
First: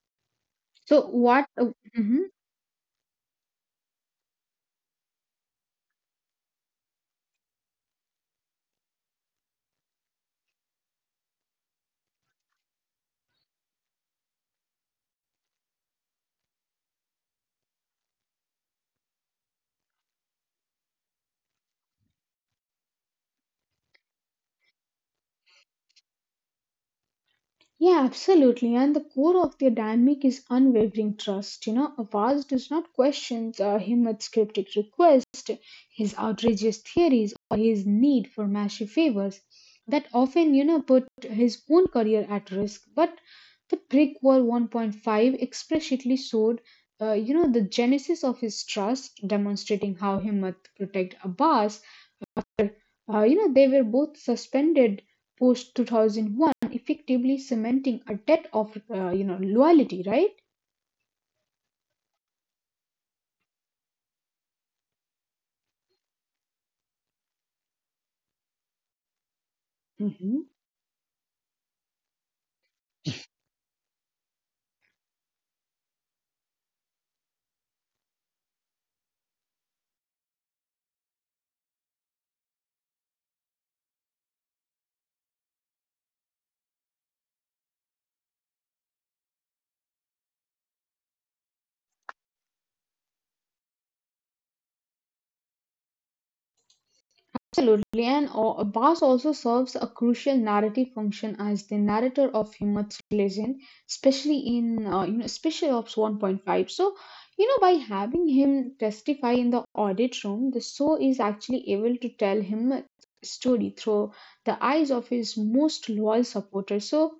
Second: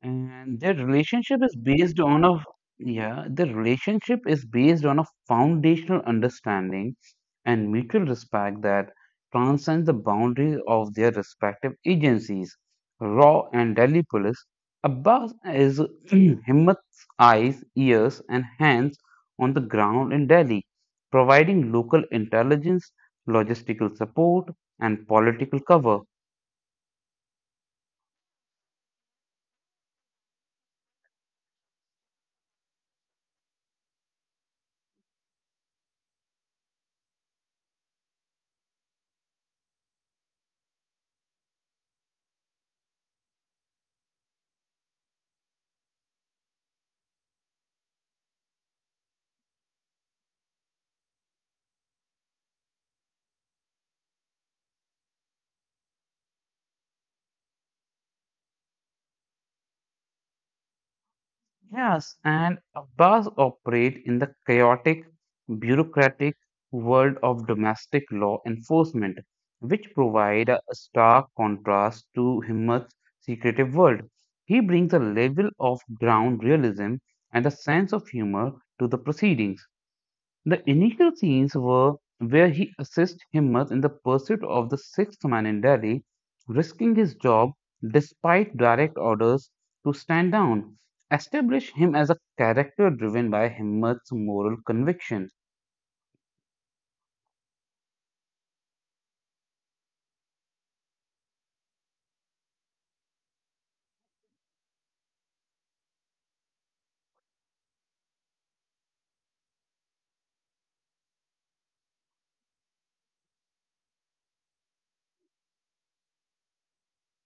and their So, relationship what? is based on Mhm. a Yeah, their relationship is based on a foundational understanding and mutual respect that transcends the boundaries of their respective agencies, raw and delhi police. Abbas is (clears throat) Himmat's eyes, ears and hands on the ground in Delhi, providing local intelligence, logistical support, and political cover. Yeah, absolutely. And the core of their dynamic is unwavering trust. You know, Avaz does not question Himmat's cryptic request, his outrageous theories, or his need for massive favors that often, you know, put his own career at risk. But the Brick Wall 1.5 explicitly showed, you know, the genesis of his trust, demonstrating how Himmat protect Abbas, you know, they were both suspended post 2001, effectively cementing a debt of, you know, loyalty, right? Yes, and Abbas operate in the chaotic, bureaucratic world of domestic law enforcement, which provide Hmm. a stark contrast to Himmat's secretive world. He brings a level of ground realism and a sense of humor to the proceedings. The initial scenes were where he assists Himmat in the pursuit of the sixth man in Delhi, risking his job despite direct orders to stand down, establish him as a character driven by Himmat's moral conviction. Absolutely. And Abbas also serves a crucial narrative function as the narrator of Himmat's legend, especially in, you know, Special Ops 1.5. So, you know, by having him testify in the audit room, the show is actually able to tell him a story through the eyes of his most loyal supporters. So,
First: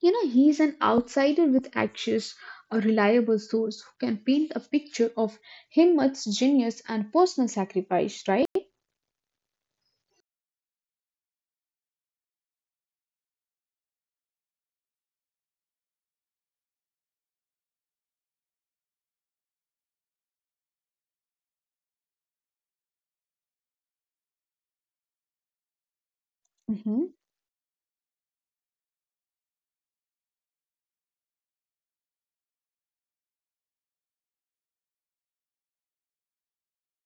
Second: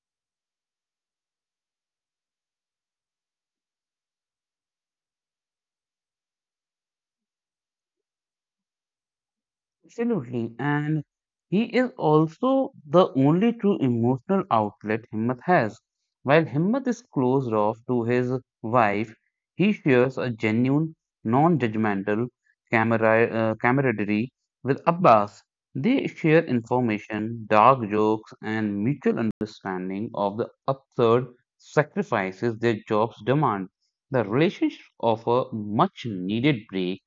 you know, he's an outsider with access, a reliable source who can paint a picture of himmet's genius and personal sacrifice, right? Absolutely. And he is also the only true emotional outlet Himmat has. While Himmat is closed off to his wife, he shares a genuine, non judgmental camaraderie with Abbas. They share Mhm. information, dark jokes, and mutual understanding of the absurd sacrifices their jobs demand. The relationship offers much needed break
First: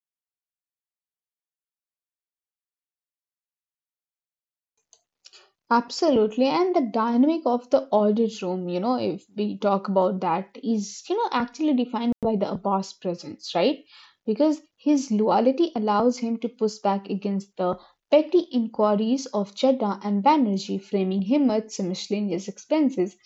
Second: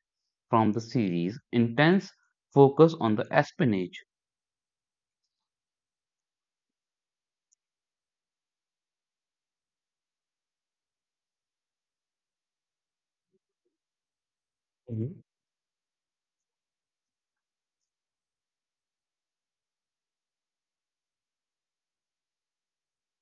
from the series' intense focus on the espionage. Absolutely, and the dynamic of the audit room, you know, if we talk about that, is, you know, actually defined by the boss presence, right? Because his Mhm. loyalty allows him to push back against the petty inquiries of Chadda and Banerjee, framing him as miscellaneous expenses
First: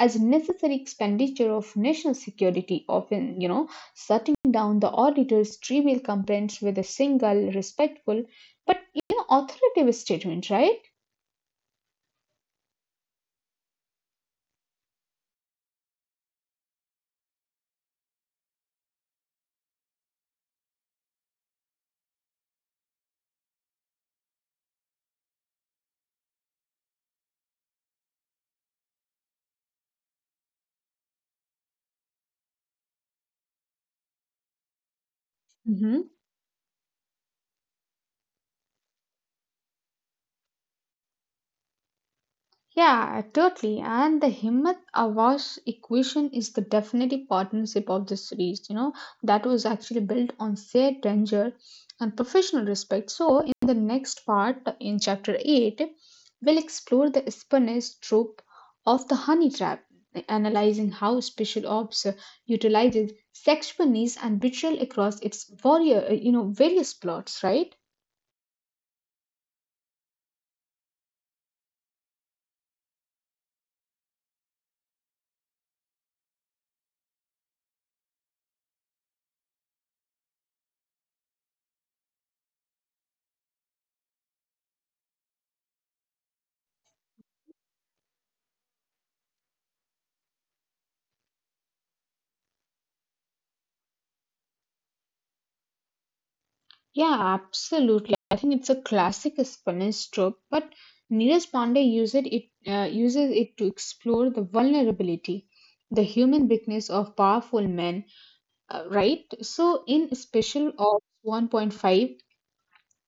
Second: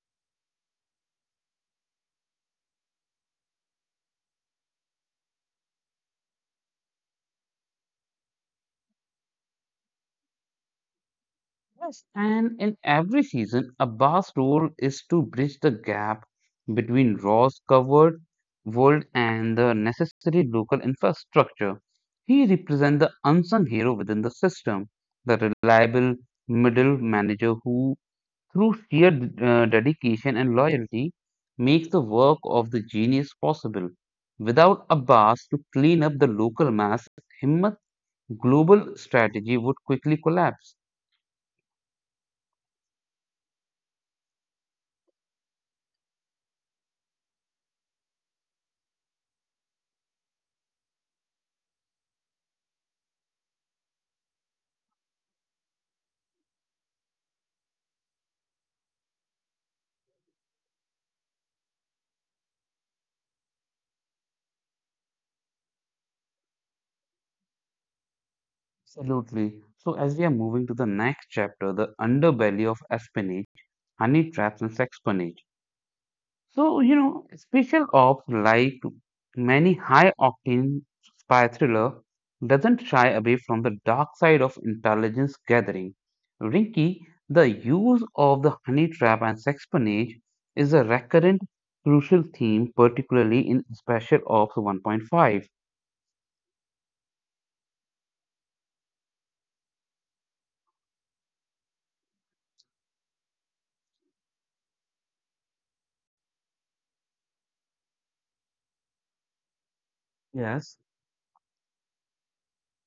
as a necessary expenditure of national security, often, you know, shutting down the auditor's trivial complaints with a single respectful but, you know, authoritative statement, right? Yes. And in every season, Abbas' role is to bridge the gap between Raw's covered world and the necessary local infrastructure. He represents the unsung hero within the system, the reliable middle manager who through sheer dedication and loyalty, makes the work of the genius possible. Without Abbas to clean up the local masses, Himmat global strategy would quickly collapse. Yeah, totally. And the Himmat Awas equation is the definitive partnership of the series, you know, that was actually built on shared danger and professional respect. So, in the next part, in chapter 8, we'll explore the espionage trope of the honey trap, analyzing how special ops utilizes sexual needs and betrayal across its warrior, you know, various plots, right? Absolutely. So, as we are moving to the next chapter, the underbelly of espionage, honey traps, and sexpionage. So, you know, Special Ops, like many high octane spy thriller, doesn't shy away from the dark side of intelligence gathering. Rinky, the use of the honey trap and sexpionage is a recurrent crucial theme, particularly in Special Ops 1.5. Yeah, absolutely. I think it's a classic Spanish trope, but Neeraj Pandey uses it to explore the vulnerability, the human weakness of powerful men, right? So in Special Yes. Ops 1.5,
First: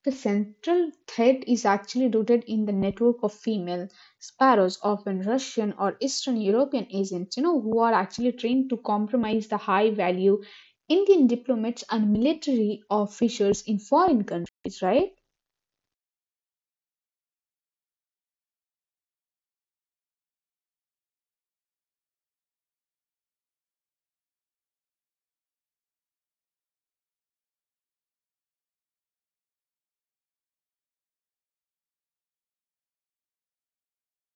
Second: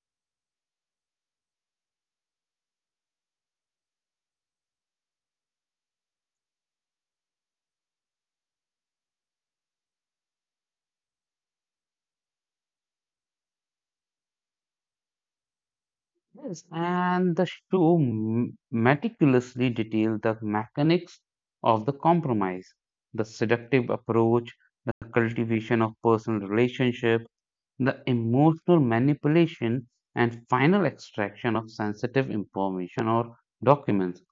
the central threat is actually rooted in the network of female sparrows, often Russian or Eastern European agents, you know, who are actually trained to compromise the high value Indian diplomats and military officers in foreign countries, right? Yes, and the show meticulously detail the mechanics of the compromise, the seductive approach, the cultivation of personal relationship, the emotional manipulation, and final extraction of sensitive information or documents,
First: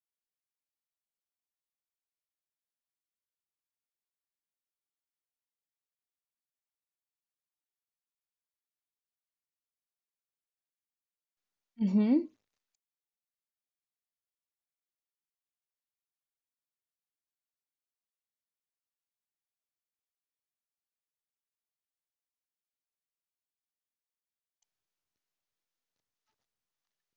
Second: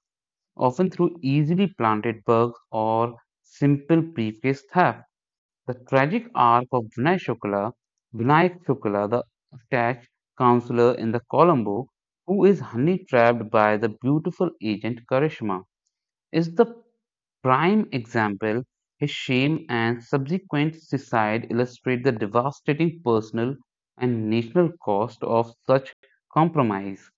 often through easily planted bugs or simple briefcase theft. The tragic arc of Vinay Shukla, Vinayak Shukla, the attached counselor in the Colombo, who is honey trapped by the beautiful agent Karishma, is the prime example. His shame and subsequent suicide illustrate the devastating personal and national cost of such compromise.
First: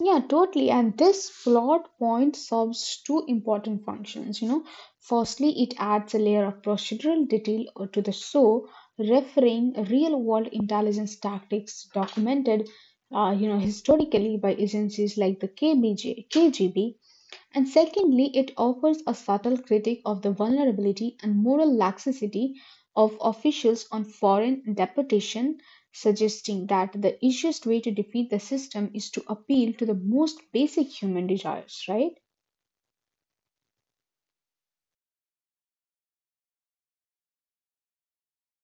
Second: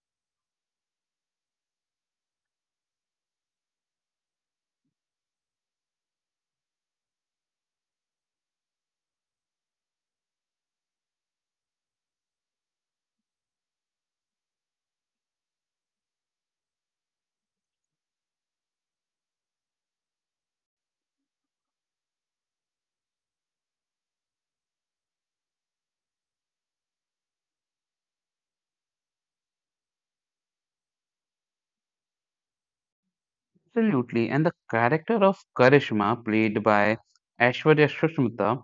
Yeah, totally. And this plot point serves two important functions. You know, firstly, it adds a layer of procedural detail to the show, referring real-world intelligence tactics documented, you know, historically by agencies like the KBJ, KGB, and secondly, it offers a subtle critique of the vulnerability and moral laxity of officials on foreign deportation, suggesting that the easiest way to defeat the system is to appeal to the most basic human desires, right? Absolutely. And the character of Karishma, played by Aishwarya Sushmita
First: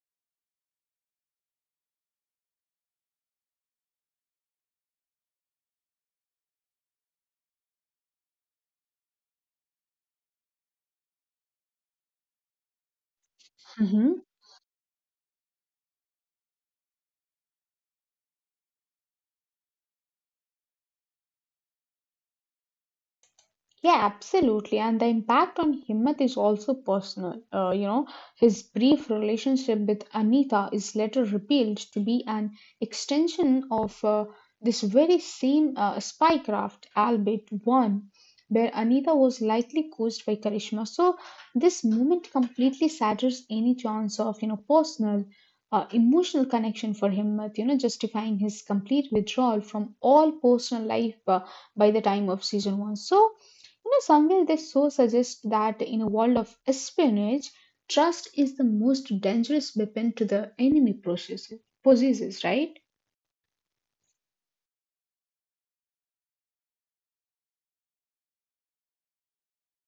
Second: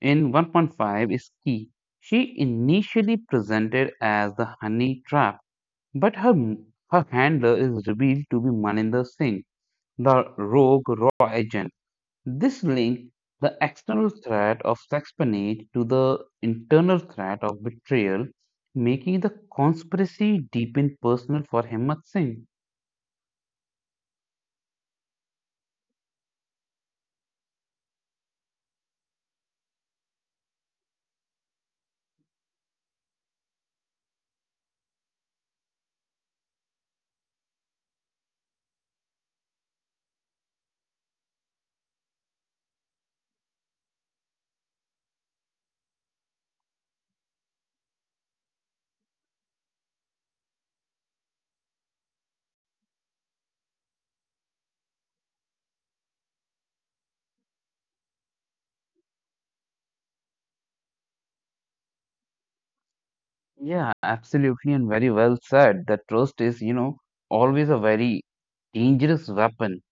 in 1.5, is key. She initially presented as the honey trap, but her handler is revealed to be Maninder Singh, the rogue raw agent. This links the external threat of sexpionage to the internal threat of betrayal, making the conspiracy deepen personal for Himmat Singh. Yeah, absolutely. And the impact on Himmat is also personal. You know, his brief relationship with Anita is later revealed to be an extension of this very same spy craft, albeit one, where Anita was likely coached by Karishma. So this moment completely shatters any chance of, you know, personal, emotional connection for Himmat, you know, justifying his complete withdrawal from all personal life by the time of season one. So, you know, somewhere they so suggest that in a world of espionage, trust is the most dangerous weapon to the enemy process, possesses, right? Yeah, absolutely, and very well said. That trust is, you know, always a very dangerous weapon.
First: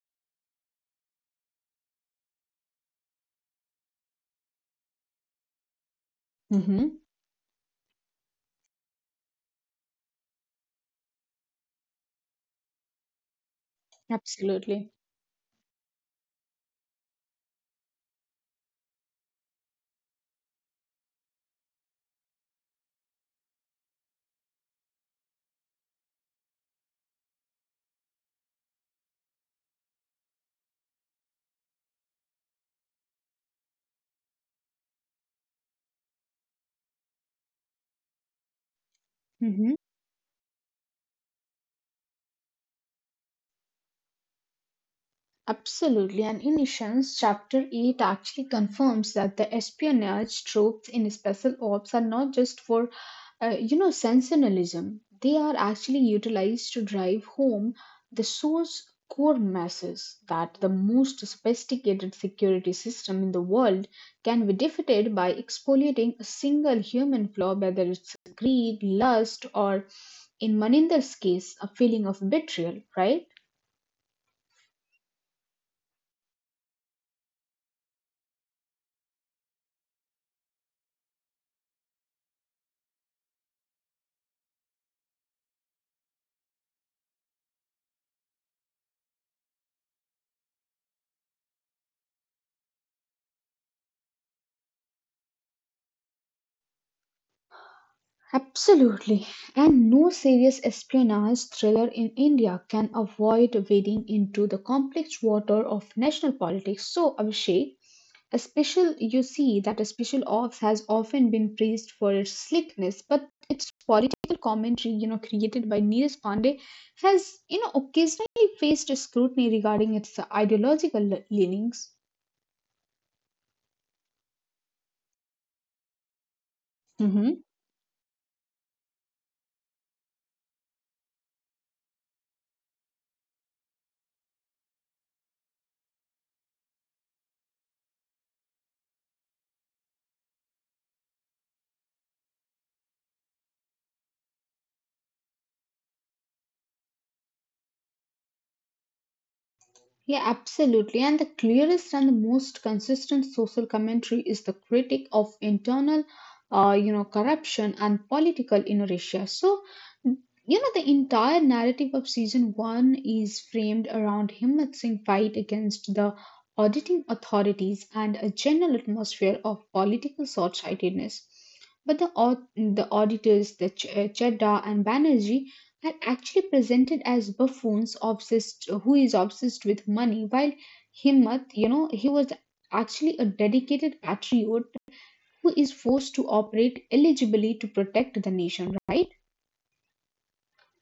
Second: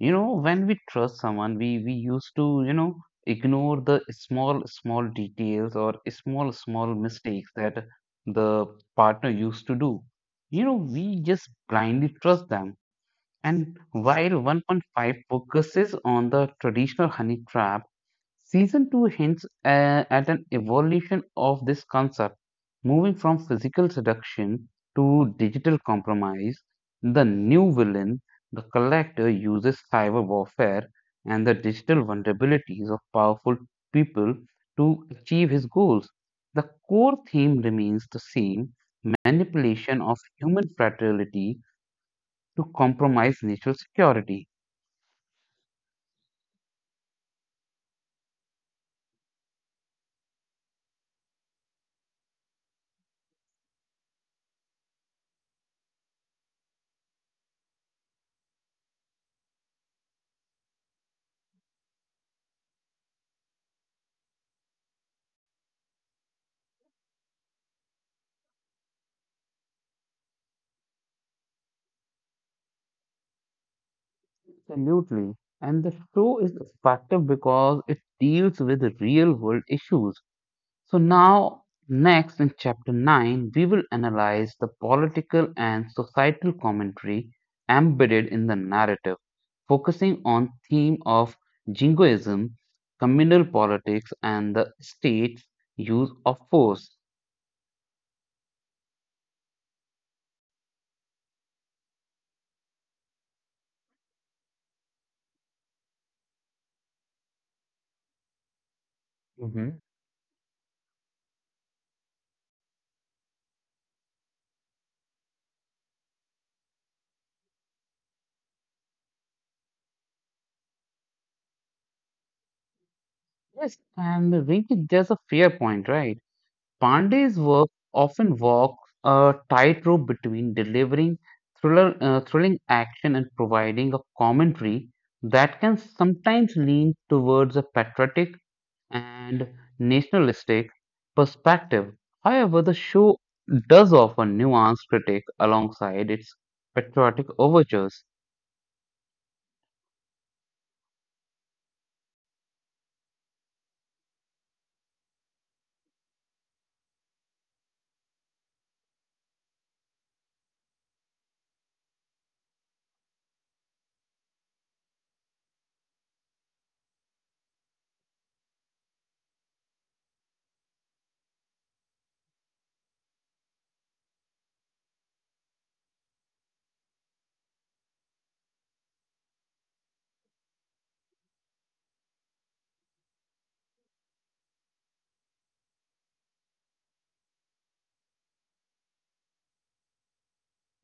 You know, when we trust someone, we used to, you know, ignore the small, small details or small, small Hmm. mistakes that the partner used to do. You know, we just blindly trust them. And while Absolutely. 1.5 focuses on the traditional honey trap, Season 2 hints at an evolution of this concept, moving from physical seduction to digital compromise. The new villain, the collector, uses cyber warfare and the digital vulnerabilities of powerful people to achieve his goals. The core theme remains the same, Hmm. manipulation of human fraternity to compromise national security. Absolutely. And in Ishan's chapter 8 actually confirms that the espionage troops in special ops are not just for you know, sensationalism. They are actually utilized to drive home the source core message that the most sophisticated security system in the world can be defeated by exfoliating a single human flaw, whether it's greed, lust, or in Maninder's case, a feeling of betrayal, right? Absolutely. And the show is effective because it deals with real world issues. So, now, next in chapter 9, we will analyze the political and societal commentary embedded in the narrative, focusing on theme of jingoism, communal politics, and the state's use of force. Absolutely. And no serious espionage thriller in India can avoid wading into the complex water of national politics. So, Abhishek, you see Hmm. that a Special Ops has often been praised for its slickness, but its political commentary, you know, created by Neeraj Pandey has, you know, occasionally faced scrutiny regarding its ideological leanings. Yes, and Rinky, there's a fair point, right? Pandey's Mm-hmm. work often walks a tightrope between delivering thrilling action and providing a commentary that can sometimes lean towards a patriotic and nationalistic perspective. However, the show does offer nuanced critique alongside its patriotic overtures. Yeah, absolutely. And the clearest and the most consistent social commentary is the critic of internal, you know, corruption and political inertia. So, you know, the entire narrative of season one is framed around Himmat Singh's fight against the auditing authorities and a general atmosphere of political short-sightedness. But the auditors, Chadda and Banerjee, are actually presented as buffoons obsessed, who is obsessed with money, while Himmat, you know, he was actually a dedicated patriot, who is forced to operate eligibly to protect the nation, right?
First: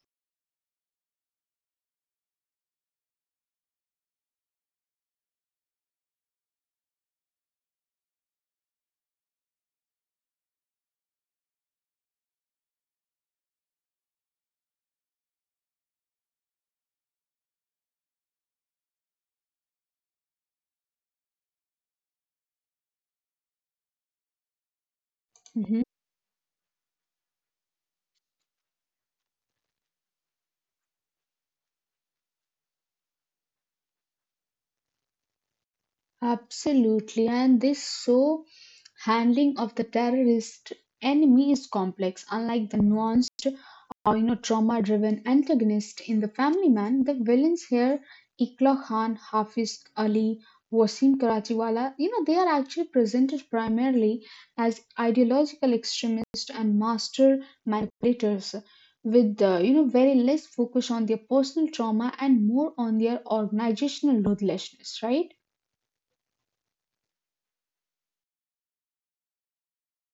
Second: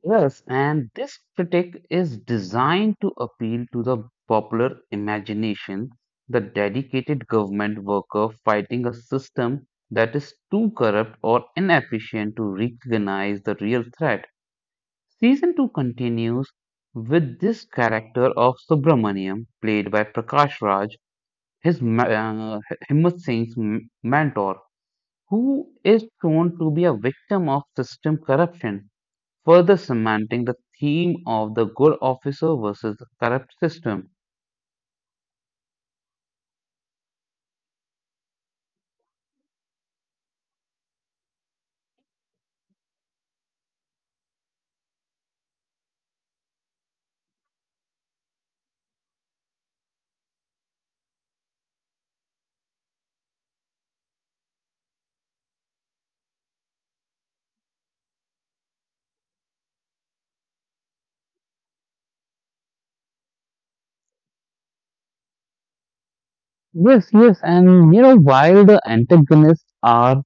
Yes, and this critique is designed to appeal to the popular imagination, the dedicated government worker fighting a system that is too corrupt or inefficient to recognize the real threat. Season 2 continues with this character of Subramaniam, played by Prakash Raj, his Himmat Singh's mentor, who Hmm. is shown to be a victim of system corruption, further cementing the theme of the good officer versus the corrupt system. Absolutely, and this so handling of the terrorist enemy is complex, unlike the nuanced or, you know, trauma-driven antagonist in The Family Man. The villains here, Ikla Khan, Hafiz Ali, Wasim Karachiwala, you know, they are actually presented primarily as ideological extremists and master manipulators, with you know, very less focus on their personal trauma and more on their organizational ruthlessness. Right? Yes, yes, and you know, while the antagonists are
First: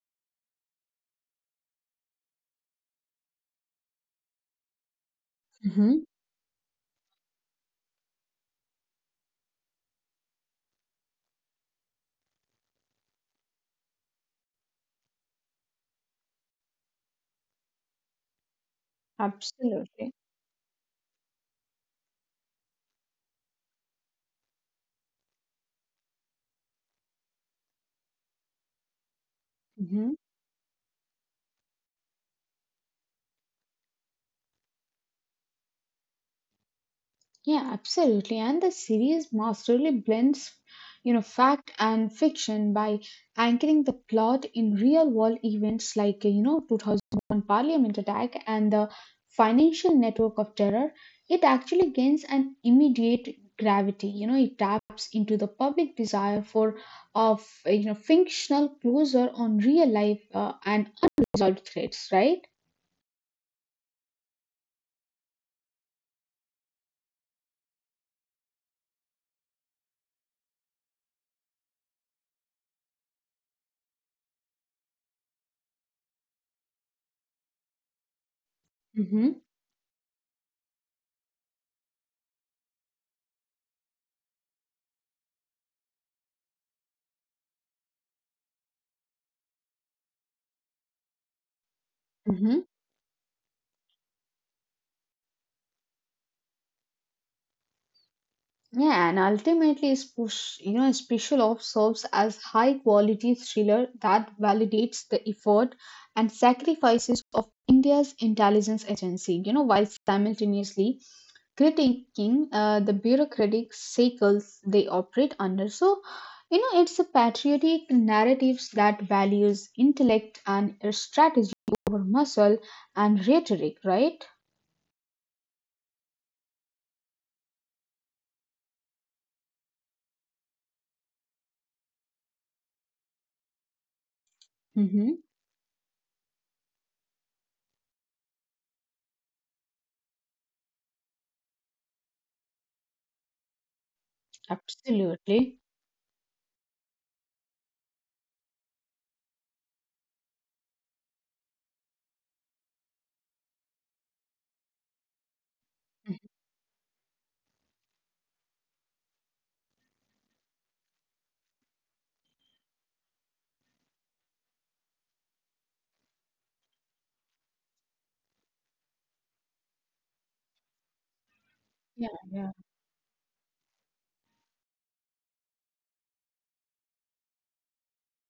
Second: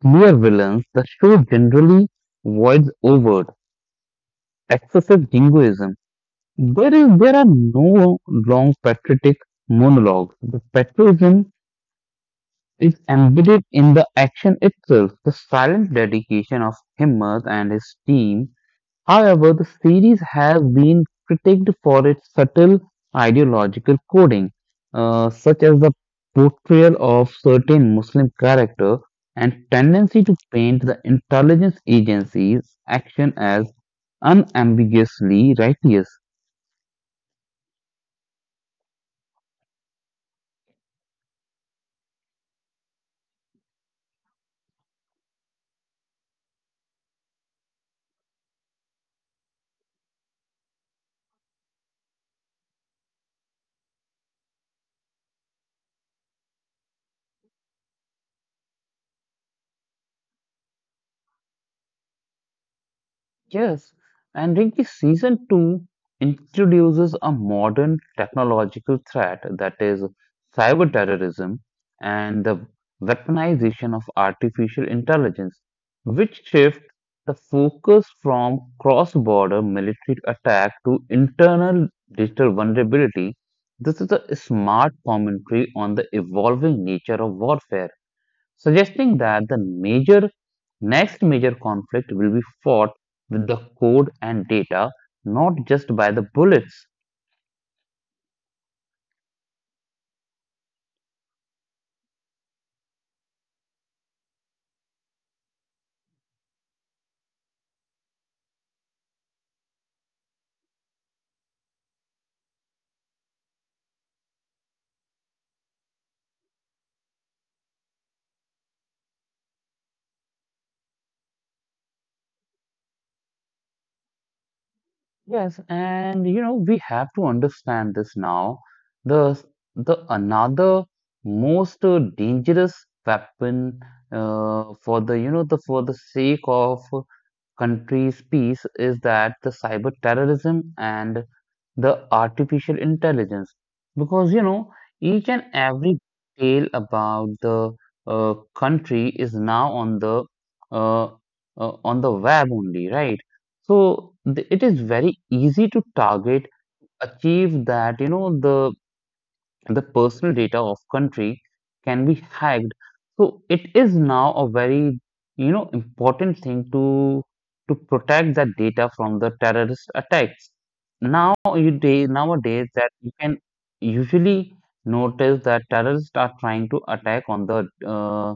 clear villains, the show generally avoids overt, excessive jingoism. Hmm. There are no long patriotic monologues. The patriotism is embedded in the action itself. The silent dedication of Himmat and his team. However, the Absolutely. series has been critiqued for its subtle ideological coding, such as the portrayal of certain Muslim character and Mhm. tendency to paint the intelligence agency's action as unambiguously righteous. Yeah, absolutely. And the series masterly blends, you know, fact and fiction by anchoring the plot in real-world events like, you know, 2001 Parliament attack and the financial network of terror. It actually gains an immediate gravity. You know, it taps into the public desire for of, you know, fictional closure on real life and unresolved threats, right? Yes, and Rinki, season two introduces a modern technological threat, that is cyber terrorism and the weaponization of artificial intelligence, which shift the focus from Mm-hmm. cross-border military attack to internal digital vulnerability. This is a smart commentary on the evolving nature of warfare, suggesting that the major next major conflict will be fought with the code and data, not just by the bullets. Yeah, and ultimately, you know, Special Ops serves as high-quality thriller that validates the effort and sacrifices of India's intelligence agency. You know, while simultaneously critiquing the bureaucratic cycles they operate under. So, you know, it's a patriotic narratives that values intellect and strategy over muscle and rhetoric, right? Yes, and you know we have to understand this now. The the another most dangerous weapon, for the, you Mm-hmm. know, the for the sake of country's peace is that the cyber terrorism and the artificial intelligence, because you know, each and Absolutely. every detail about the country is now uh, on the web only, right? So it is very easy to Mhm. target, achieve that, you know, the personal data of country can be hacked, so it is now a very, you know, important thing to protect that data from the terrorist attacks. Now you day Yeah, yeah. nowadays, that you can usually notice that terrorists are trying to attack on the uh,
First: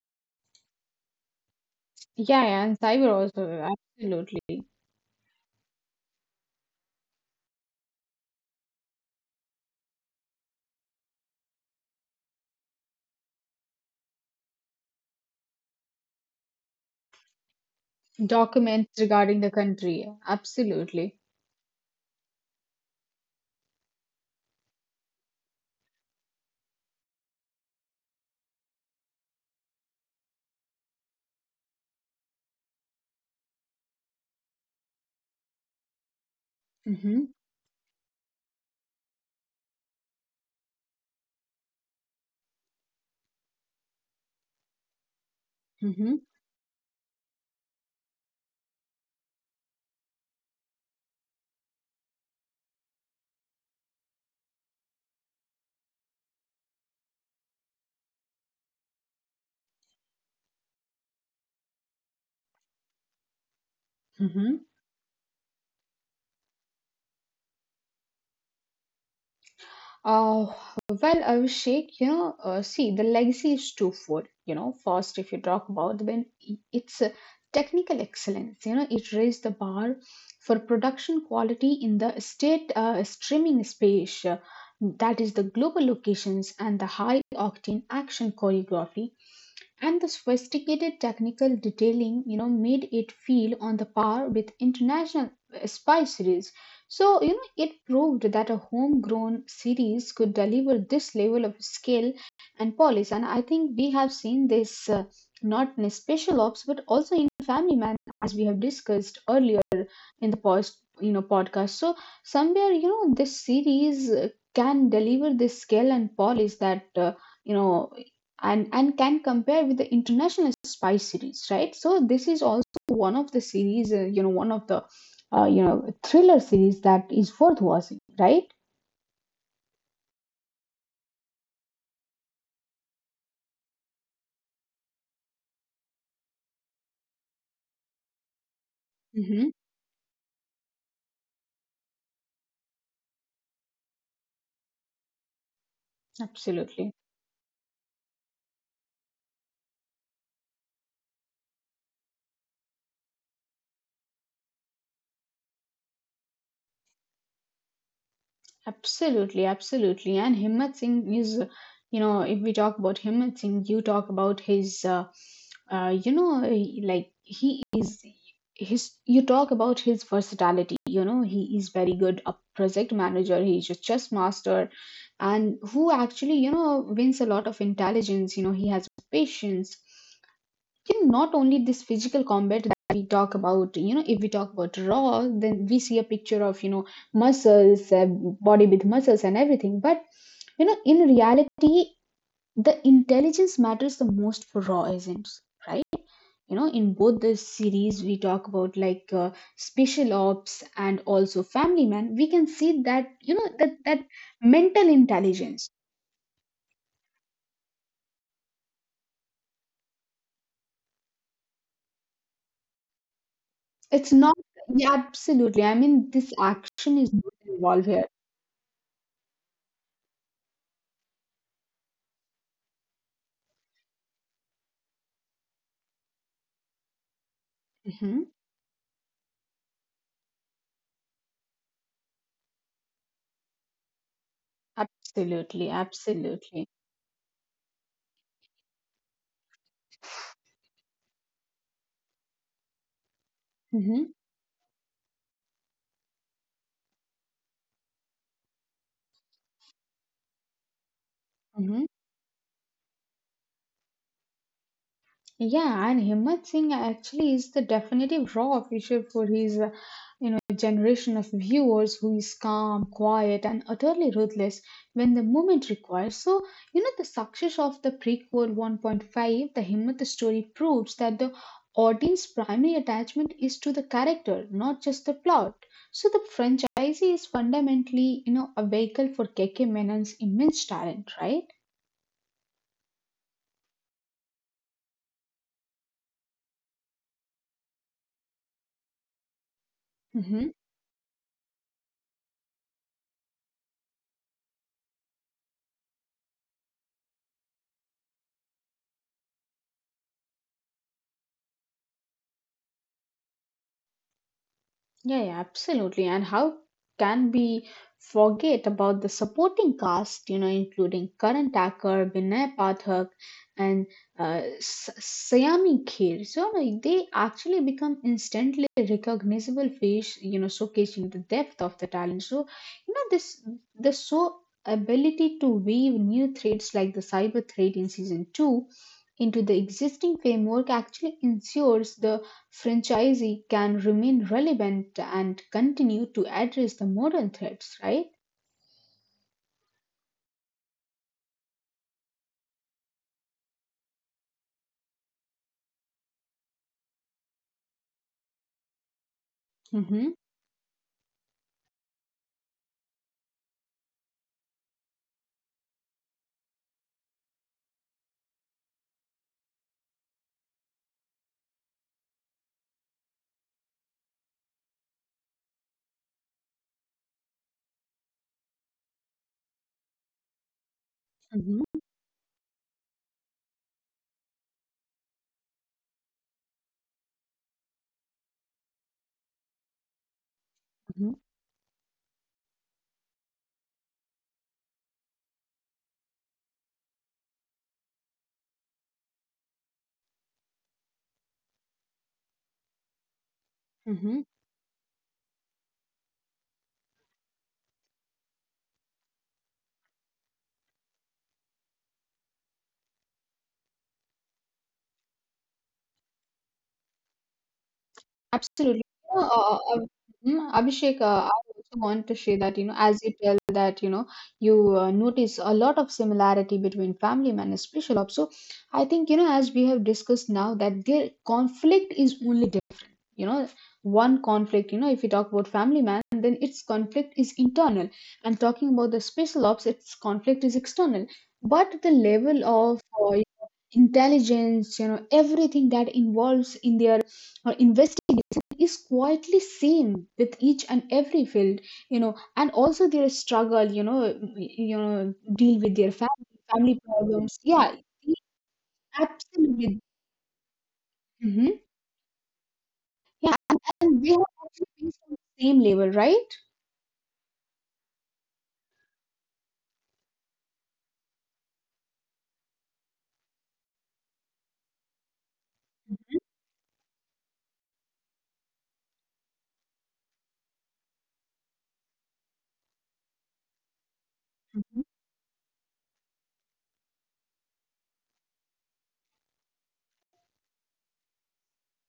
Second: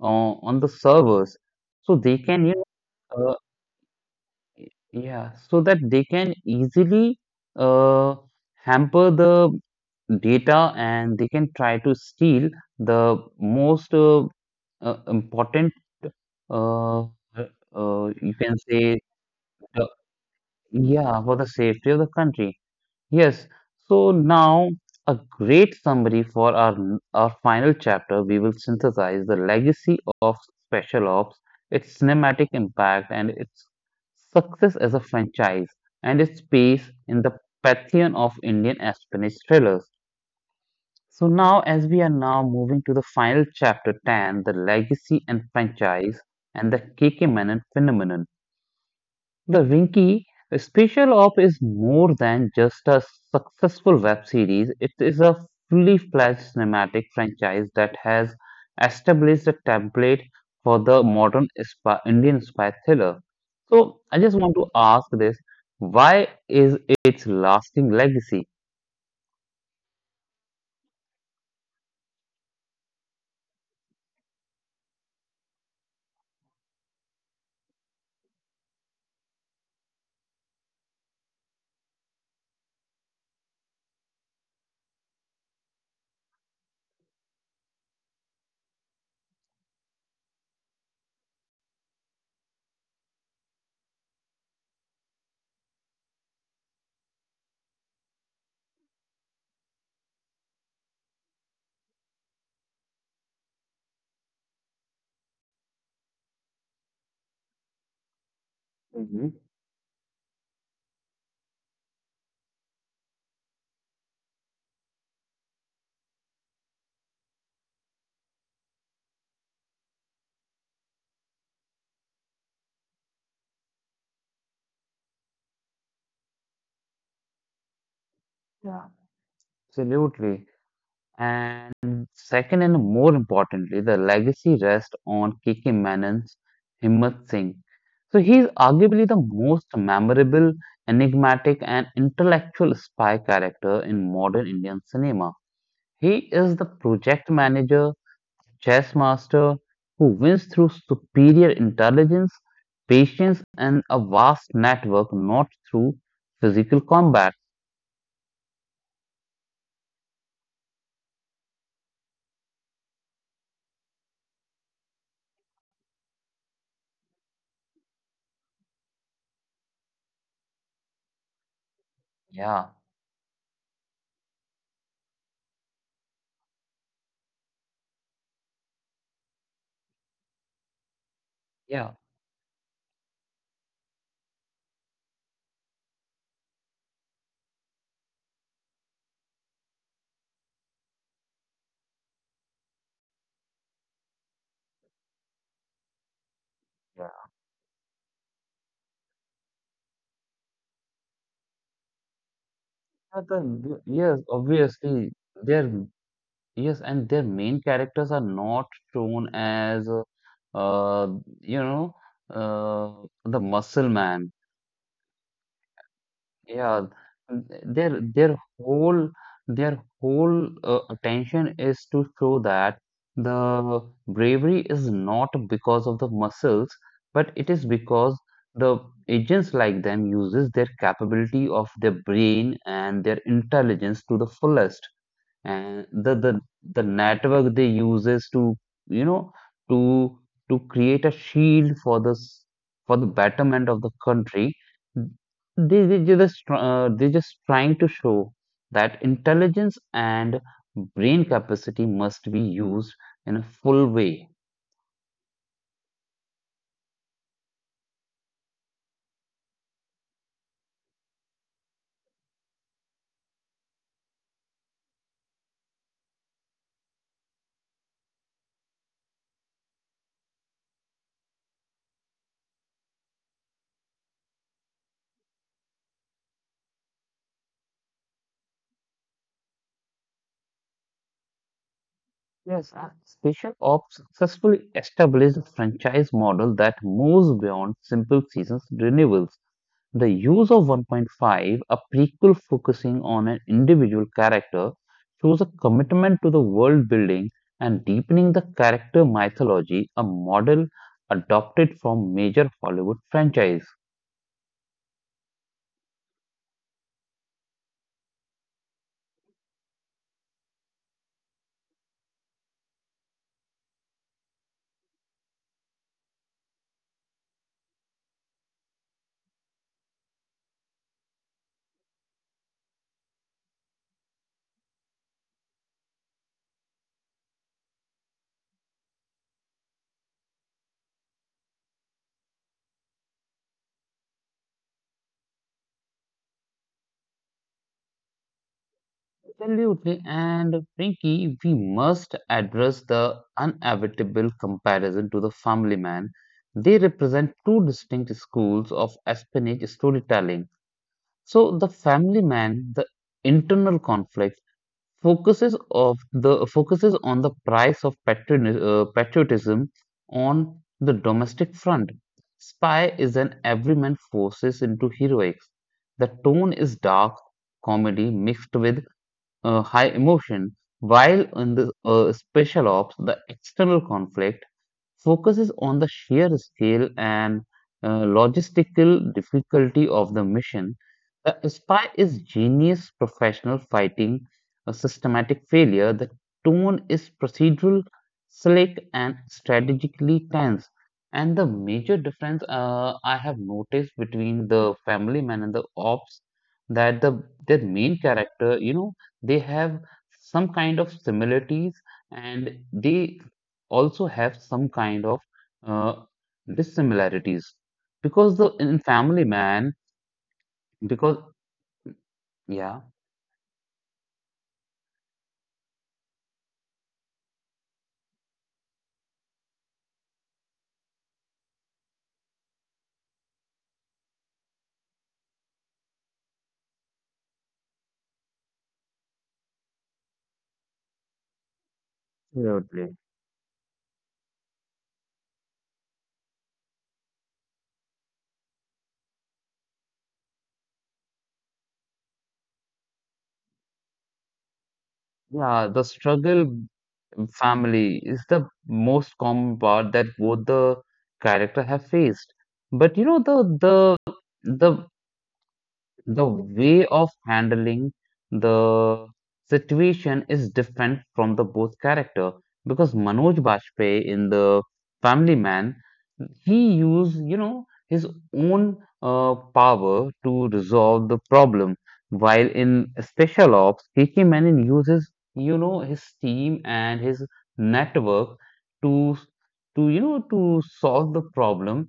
on the servers, so they Yeah, can, you yeah, know, and cyber also, absolutely. Y- yeah, so that they can easily uh, hamper the data, and they can try to steal the most important, you can Documents say, regarding the the, country, absolutely. yeah, for the safety of the country. Yes. So now, a great summary for our final chapter. We will synthesize the legacy of Special Ops, its cinematic impact, and its success as a franchise, and its space in Mm-hmm, the pantheon of Indian espionage thrillers. So now, as we are now moving to the final chapter ten, the legacy and mm-hmm, franchise, and the KK Menon phenomenon. The Winky special op is more than just a successful web series. It is a fully fledged cinematic franchise that has established a template for the modern spy, Indian spy thriller. So I just mm-hmm. want to ask this: why is its lasting legacy? Uh, well, Abhishek, you know, see, the legacy is twofold. You know, first, if you talk about it's a technical excellence, you know, it raised the bar for production quality in the state streaming space, that is the global locations and the high octane action choreography and the sophisticated technical detailing, you know, made it feel on the par with international spy series. So, you know, it proved that a homegrown series could deliver this level of skill and polish. And I think we have seen this not in Special Ops, but also in Family Man, as we have discussed Mhm. earlier in the post, you know, podcast. So somewhere, you know, this series can deliver this scale and polish that, you know, and can compare with the international spy series, right? So this is also one of the series, you know, one of the you know, thriller series that is worth watching, right? Yeah. Absolutely. And second, and more importantly, the legacy rests on K.K. Menon's Himmat Singh. So he is arguably the Mm-hmm. most memorable, enigmatic, and intellectual spy character in modern Indian cinema. He is the Absolutely. project manager, chess master, who wins through superior intelligence, patience, and a vast network, not through physical combat. Absolutely, absolutely. And Himmat Singh is, you know, if we talk about Himmat Singh, you talk about his, you know, like he is his. You talk about his versatility. You know, he is very good a Yeah, project manager. He's a chess master, and who actually, you know, wins a lot of intelligence. You know, he has patience, you know, not only this yeah, physical combat that we talk about. You know, if we talk about raw, then we see a picture of, you know, muscles, body with muscles and everything. But you know, in reality, the intelligence matters the most for raw agents, right? You know, in both the series we talk about, like, Special Ops and also Family Man, we can see that, yeah, you know, that yes, mental obviously, intelligence, their yes, and their main characters are not shown as uh, you know, uh, the muscle it's not, man. yeah, absolutely. I mean, this Yeah, action is not involved here. their whole their whole attention is to show that the bravery is not because of the muscles, but it is Mm-hmm. because the agents like them uses their capability of their brain and their intelligence to the fullest, Absolutely, and the absolutely. the network they uses to, you know, to to create a shield for the for the betterment of the Mm-hmm, country. They just they just trying to show that intelligence and brain capacity mm-hmm. must be used in a full way. Yeah, and Himmat Singh actually is the definitive raw official for his, you know, generation of viewers who is calm, quiet, and utterly ruthless when the moment requires. So, you know, the success of the prequel 1.5, the Himmat story proves that the audience primary attachment is to the character, not just the plot. So the franchise is fundamentally, you know, a vehicle for K K Menon's immense talent, right? Yes, special ops successfully established a franchise model that moves beyond simple seasons renewals. The use of 1.5, a prequel focusing on an individual character, shows a commitment to the world building and deepening the character mythology, a model adopted from major Hollywood franchise. Yeah, yeah, absolutely. And how can we forget about the supporting cast, you know, including Karan Thakur, Vinay Pathak, and Sayami Kher. So you, they actually become instantly recognizable face, you know, showcasing the depth of the talent. So, you know, this the so ability to weave new threads like the cyber thread in season two into the existing framework actually ensures the franchisee can remain relevant and continue to address the modern threats, right? Absolutely, and Frankie, we must address the inevitable comparison to the Family Man. They represent two distinct schools of espionage Mm-hmm, storytelling. So, the Family Man, the internal conflict focuses on the price of patriotism on the domestic front. Spy is an everyman forces into heroics. The tone is dark comedy mixed with high emotion, while in the, mm-hmm, special ops, the external conflict focuses on the sheer scale and logistical difficulty of the mission. The spy is genius professional fighting a systematic failure. The tone is procedural, slick, and strategically tense. And the major difference I have noticed mm-hmm. between the family man and the ops, that the their main character, you know, they have some kind of similarities, and they also have some kind of uh, dissimilarities, because the in Absolutely. You family know, man, Abhishek, because, I also want to share that, you know, yeah, as you tell that, you know, you notice a lot of similarity between Family Man and Special Ops. So I think, you know, as we have discussed now, that their conflict is only different. You know, one conflict, you know, if you talk about Family Man, then its conflict is internal. And talking about the Special Ops, its conflict is external. But the level of absolutely. Intelligence, you know, everything that involves in their or investigation is quietly seen with each and every field. You know, and also their struggle, you know, you know, deal Yeah, with the their family, struggle, family problems, yeah, family they, is the most common absolutely. part that both the character Hmm. have faced, but you know Yeah, and they have the actually been on the same level, the right? way of handling the situation is different from the both character, because Manoj Bajpayee in the Family Man, he used, you know, his own power to resolve the problem, while in Special Ops, K K Menon Mhm. uses, you know, his team and his network to you know, to solve the problem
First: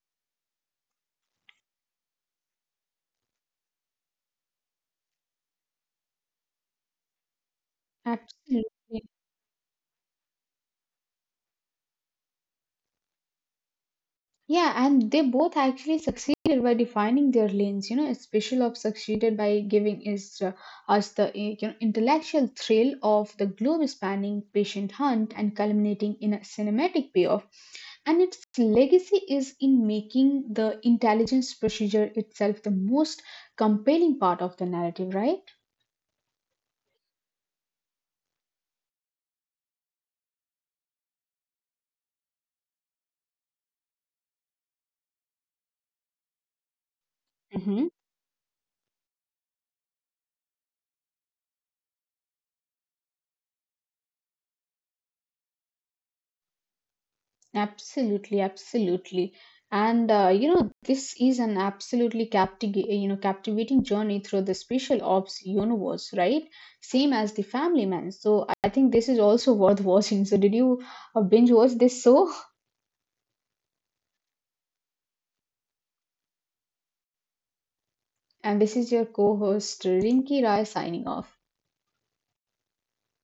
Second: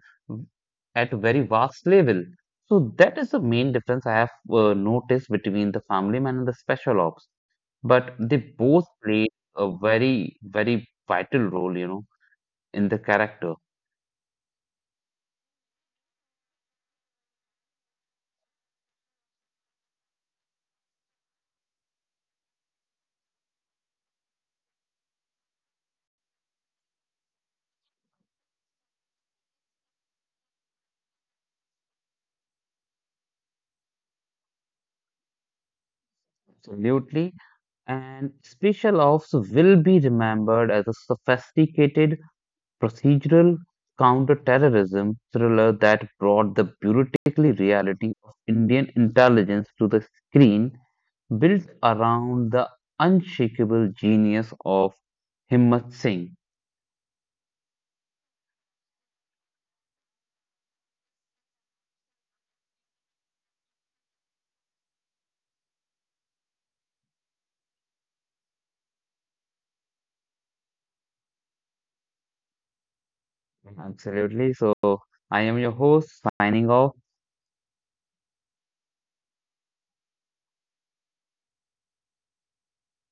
at a very vast level. So that is the main difference I have noticed between the family man and the special ops. But they both Absolutely. play a very, very vital role, you know, in the character. Yeah, and they both actually succeeded by defining their lanes. You know, Special Ops succeeded by giving us, us the you know, intellectual thrill of the globe-spanning patient hunt and culminating in a cinematic payoff. And its legacy is in making the intelligence procedure itself the most compelling part of the narrative, right? Absolutely. And special ops will be remembered as a sophisticated procedural counterterrorism thriller that brought the beautifully Mhm. reality of Indian intelligence to the screen, built around the unshakable genius of Himmat Singh. Absolutely, absolutely. And you know, this is an absolutely you know, captivating journey through the Special Ops universe, right? Same as the Family Man. So I think this is also (laughs) worth watching. So did you binge watch this? So, Absolutely. So I am your host signing off. and this is your co-host Rinki Rai signing off.